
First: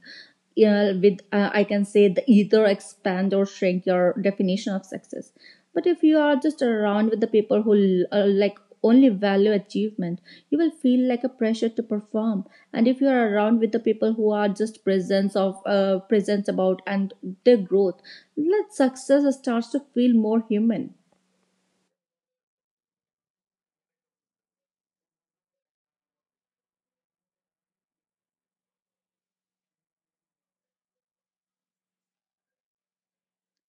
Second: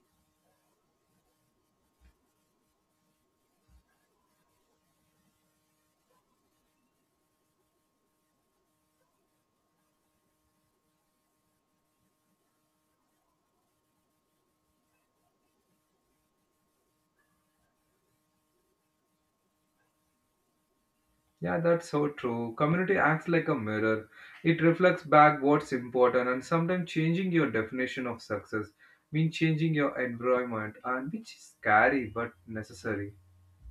Speaker 2: I can say the either expand or shrink your definition of success. But if you are just around with the people who like only value achievement, you will feel like a pressure to perform. And if you are around with the people who are just presence of presence about and their growth, let success starts to feel more human.
Speaker 1: Yeah, that's so true. Community acts like a mirror. It reflects back what's important and sometimes changing your definition of success means changing your environment and which is scary but necessary.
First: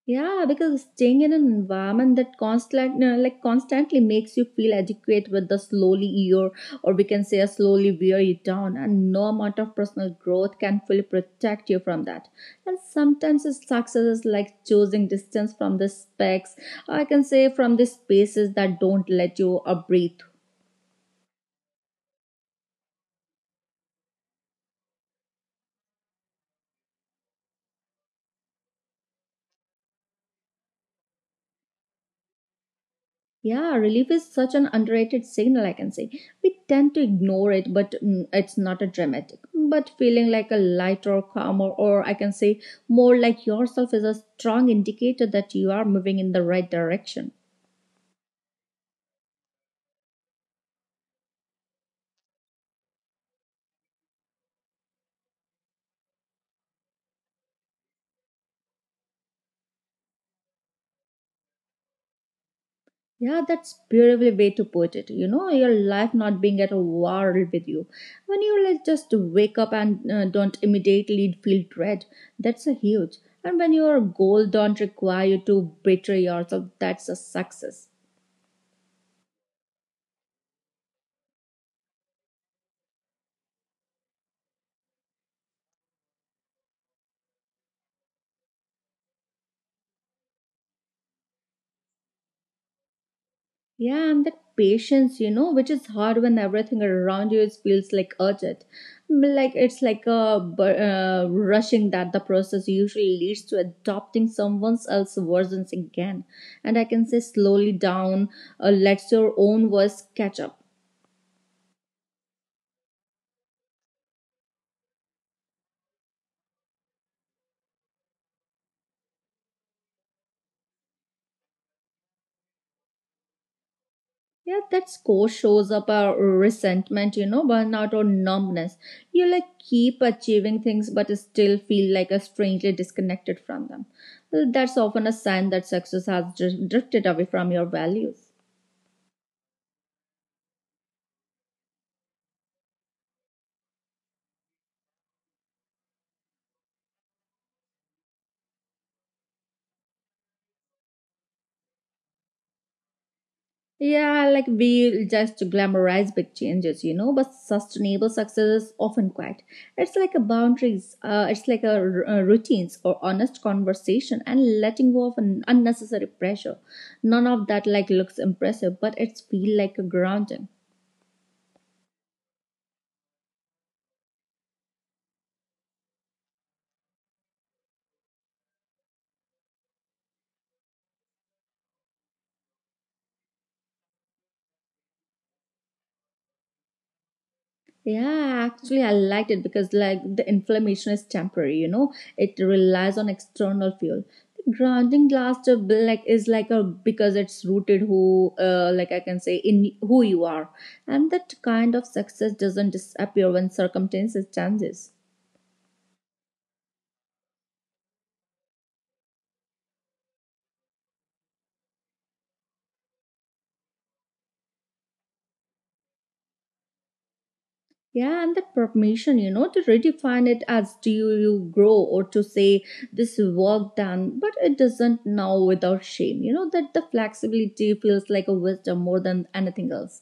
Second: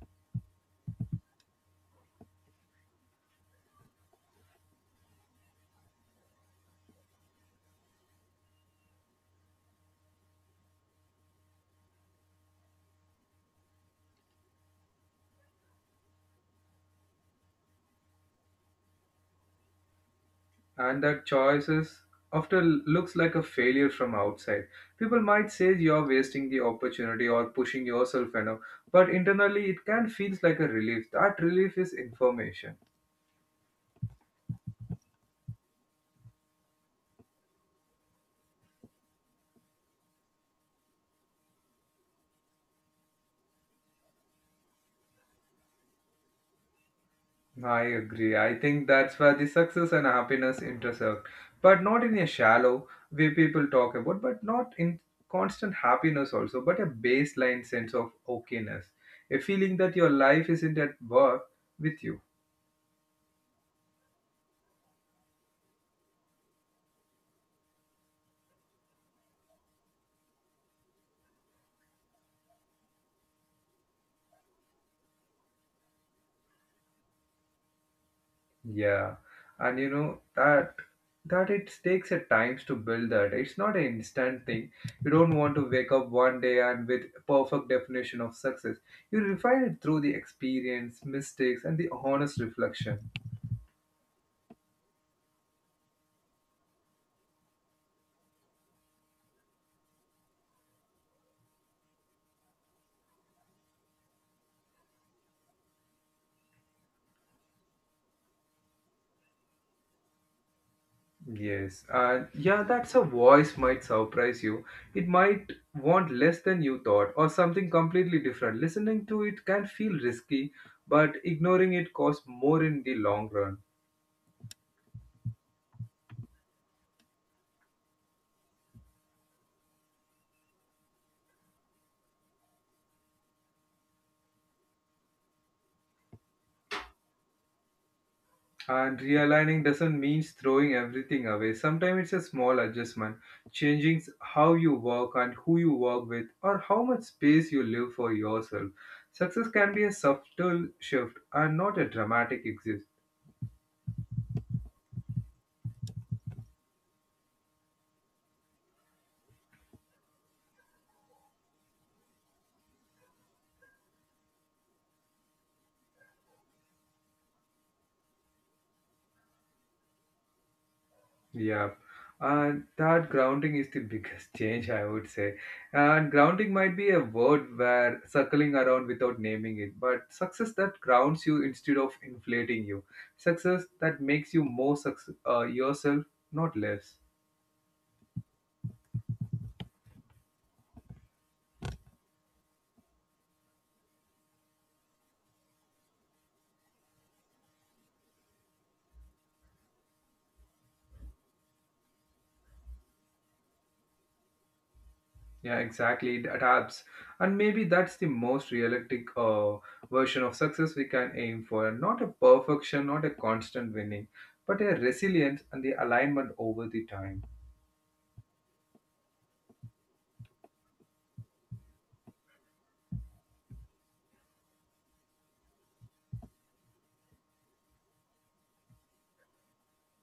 Speaker 2: Yeah, because staying in an environment that like constantly makes you feel adequate with the slowly year, or we can say a slowly wear you down, and no amount of personal growth can fully protect you from that. And sometimes it's success is like choosing distance from the specs, I can say from the spaces that don't let you breathe.
Speaker 1: And that choices often looks like a failure from outside. People might say you're wasting the opportunity or pushing yourself enough, but internally it can feels like a relief. That relief is information.
Speaker 2: Yeah, relief is such an underrated signal, I can say. We tend to ignore it, but it's not a dramatic. But feeling like a lighter, calmer, or I can say more like yourself is a strong indicator that you are moving in the right direction.
Speaker 1: I agree. I think that's where the success and happiness intersect, but not in a shallow way people talk about, but not in constant happiness also, but a baseline sense of okayness, a feeling that your life isn't at work with you.
Speaker 2: Yeah, that's beautifully way to put it. You know, your life not being at war with you. When you like just wake up and don't immediately feel dread, that's a huge. And when your goal don't require you to betray yourself, that's a success.
Speaker 1: Yeah, and you know that it takes a times to build that. It's not an instant thing. You don't want to wake up one day and with perfect definition of success. You refine it through the experience, mistakes, and the honest reflection.
Speaker 2: Yeah, and that patience, you know, which is hard when everything around you is, feels like urgent. Mm, like it's like a rushing that the process usually leads to adopting someone else's versions again. And I can say slowly down, let your own voice catch up.
Speaker 1: Yes, and yeah, that's a voice might surprise you. It might want less than you thought, or something completely different. Listening to it can feel risky, but ignoring it costs more in the long run.
Speaker 2: Yeah, that score shows up a resentment, you know, burnout or numbness. You like keep achieving things but still feel like a strangely disconnected from them. Well, that's often a sign that success has drifted away from your values.
Speaker 1: And realigning doesn't mean throwing everything away. Sometimes it's a small adjustment, changing how you work and who you work with, or how much space you leave for yourself. Success can be a subtle shift and not a dramatic exit.
Speaker 2: Yeah, like we just glamorize big changes, you know, but sustainable success is often quiet. It's like a boundaries, it's like a, routines or honest conversation and letting go of an unnecessary pressure. None of that like looks impressive, but it's feel like a grounding.
Speaker 1: Yeah, and that grounding is the biggest *laughs* change, I would say. And grounding might be a word where circling around without naming it, but success that grounds you instead of inflating you, success that makes you more yourself, not less.
Speaker 2: Yeah, actually, I liked it because like the inflammation is temporary. You know, it relies on external fuel. The grounding glass to be like is like a because it's rooted who like I can say in who you are, and that kind of success doesn't disappear when circumstances changes.
Speaker 1: Yeah, exactly. It adapts, and maybe that's the most realistic version of success we can aim for. Not a perfection, not a constant winning, but a resilience and the alignment over the time.
Speaker 2: Yeah, and that permission, you know, to redefine it as do you grow or to say this work done, but it doesn't now without shame. You know, that the flexibility feels like a wisdom more than anything else.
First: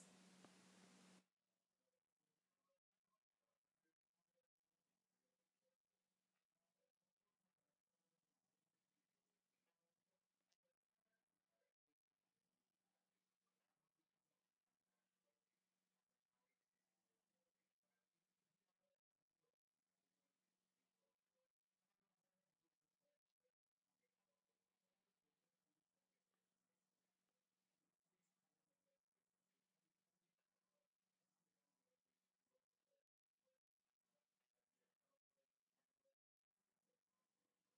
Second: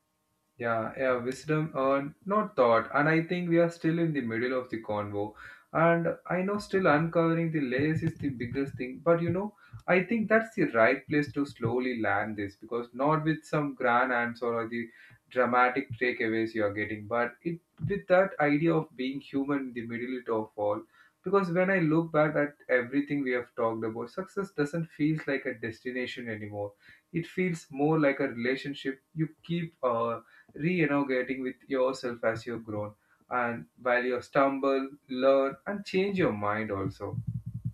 Speaker 1: Yeah, yeah, wisdom earned, not thought. And I think we are still in the middle of the convo. And I know still uncovering the layers is the biggest thing. But you know, I think that's the right place to slowly land this because not with some grand answer or the dramatic takeaways you are getting, but it with that idea of being human in the middle of all. Because when I look back at everything we have talked about, success doesn't feel like a destination anymore. It feels more like a relationship you keep reinnovating with yourself as you've grown and while you stumble learn and change your mind also.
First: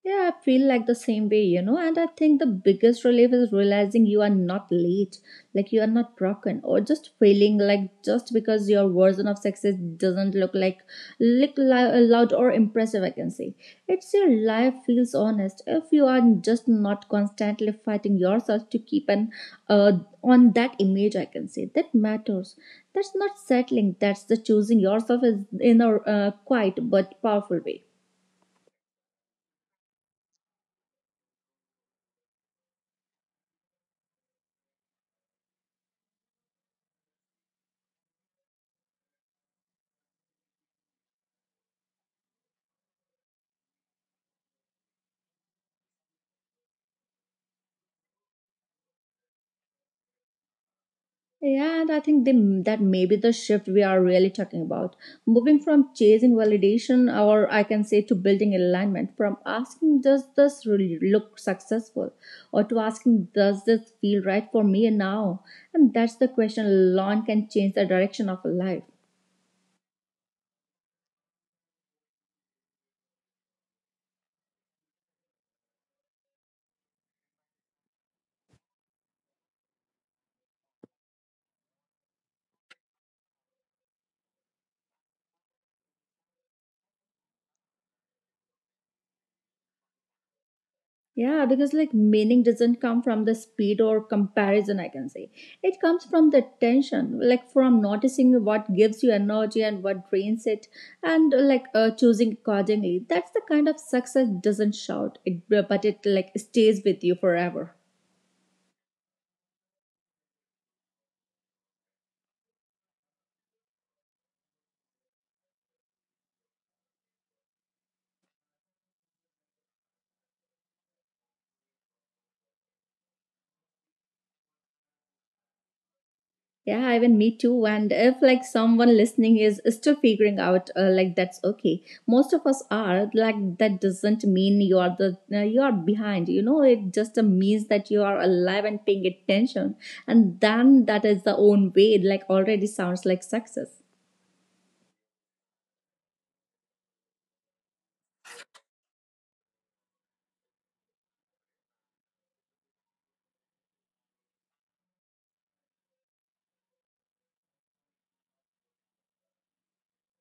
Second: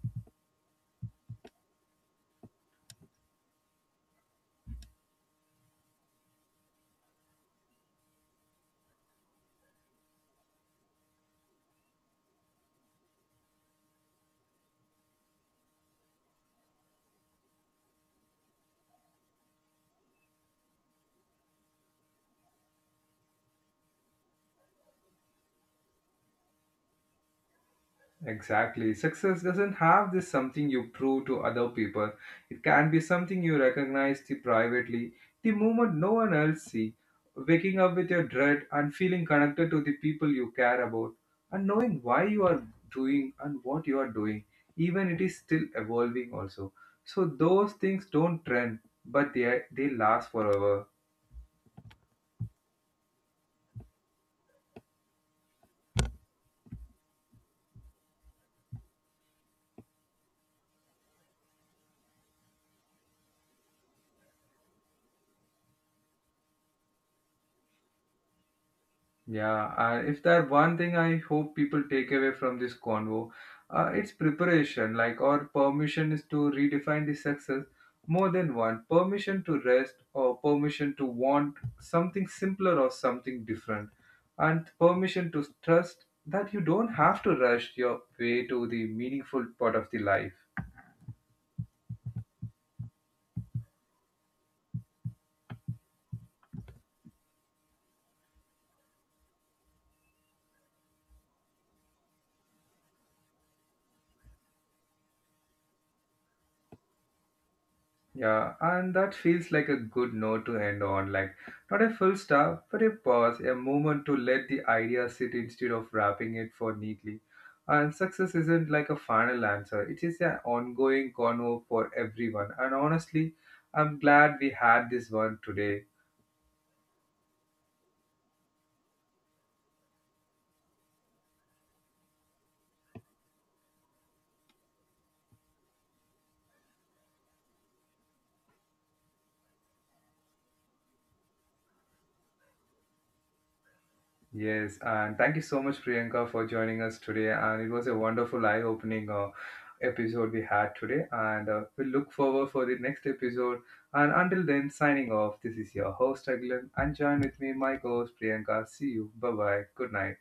Speaker 2: Yeah, I feel like the same way, you know. And I think the biggest relief is realizing you are not late, like you are not broken, or just failing. Like just because your version of success doesn't look like loud or impressive. I can say it's your life feels honest if you are just not constantly fighting yourself to keep an uh, on that image. I can say that matters. That's not settling. That's the choosing yourself is in a quiet but powerful way.
Speaker 1: Exactly, success doesn't have this something you prove to other people, it can be something you recognize the privately, the moment no one else see, waking up with your dread and feeling connected to the people you care about and knowing why you are doing and what you are doing, even it is still evolving also. So those things don't trend, but they last forever.
Speaker 2: Yeah, and I think that may be the shift we are really talking about. Moving from chasing validation, or I can say to building alignment, from asking, does this really look successful? Or to asking, does this feel right for me now? And that's the question alone can change the direction of a life.
Speaker 1: Yeah, if that one thing I hope people take away from this convo, it's preparation, like or permission is to redefine the success more than one permission to rest or permission to want something simpler or something different, and permission to trust that you don't have to rush your way to the meaningful part of the life.
Speaker 2: Yeah, because like meaning doesn't come from the speed or comparison, I can say. It comes from the tension, like from noticing what gives you energy and what drains it, and choosing accordingly. That's the kind of success doesn't shout, it, but it like stays with you forever.
Speaker 1: Yeah, and that feels like a good note to end on. Like, not a full stop, but a pause, a moment to let the idea sit instead of wrapping it for neatly. And success isn't like a final answer, it is an ongoing convo for everyone. And honestly, I'm glad we had this one today.
Speaker 2: Yeah, even me too. And if like someone listening is still figuring out, like that's okay. Most of us are like that. Doesn't mean you are the you are behind. You know, it just means that you are alive and paying attention. And then that is the own way. It like already sounds like success.
Speaker 1: Yes, and thank you so much, Priyanka, for joining us today. And it was a wonderful eye-opening episode we had today. And we look forward for the next episode. And until then, signing off. This is your host Aglan, and join with me, my co-host Priyanka. See you. Bye bye. Good night.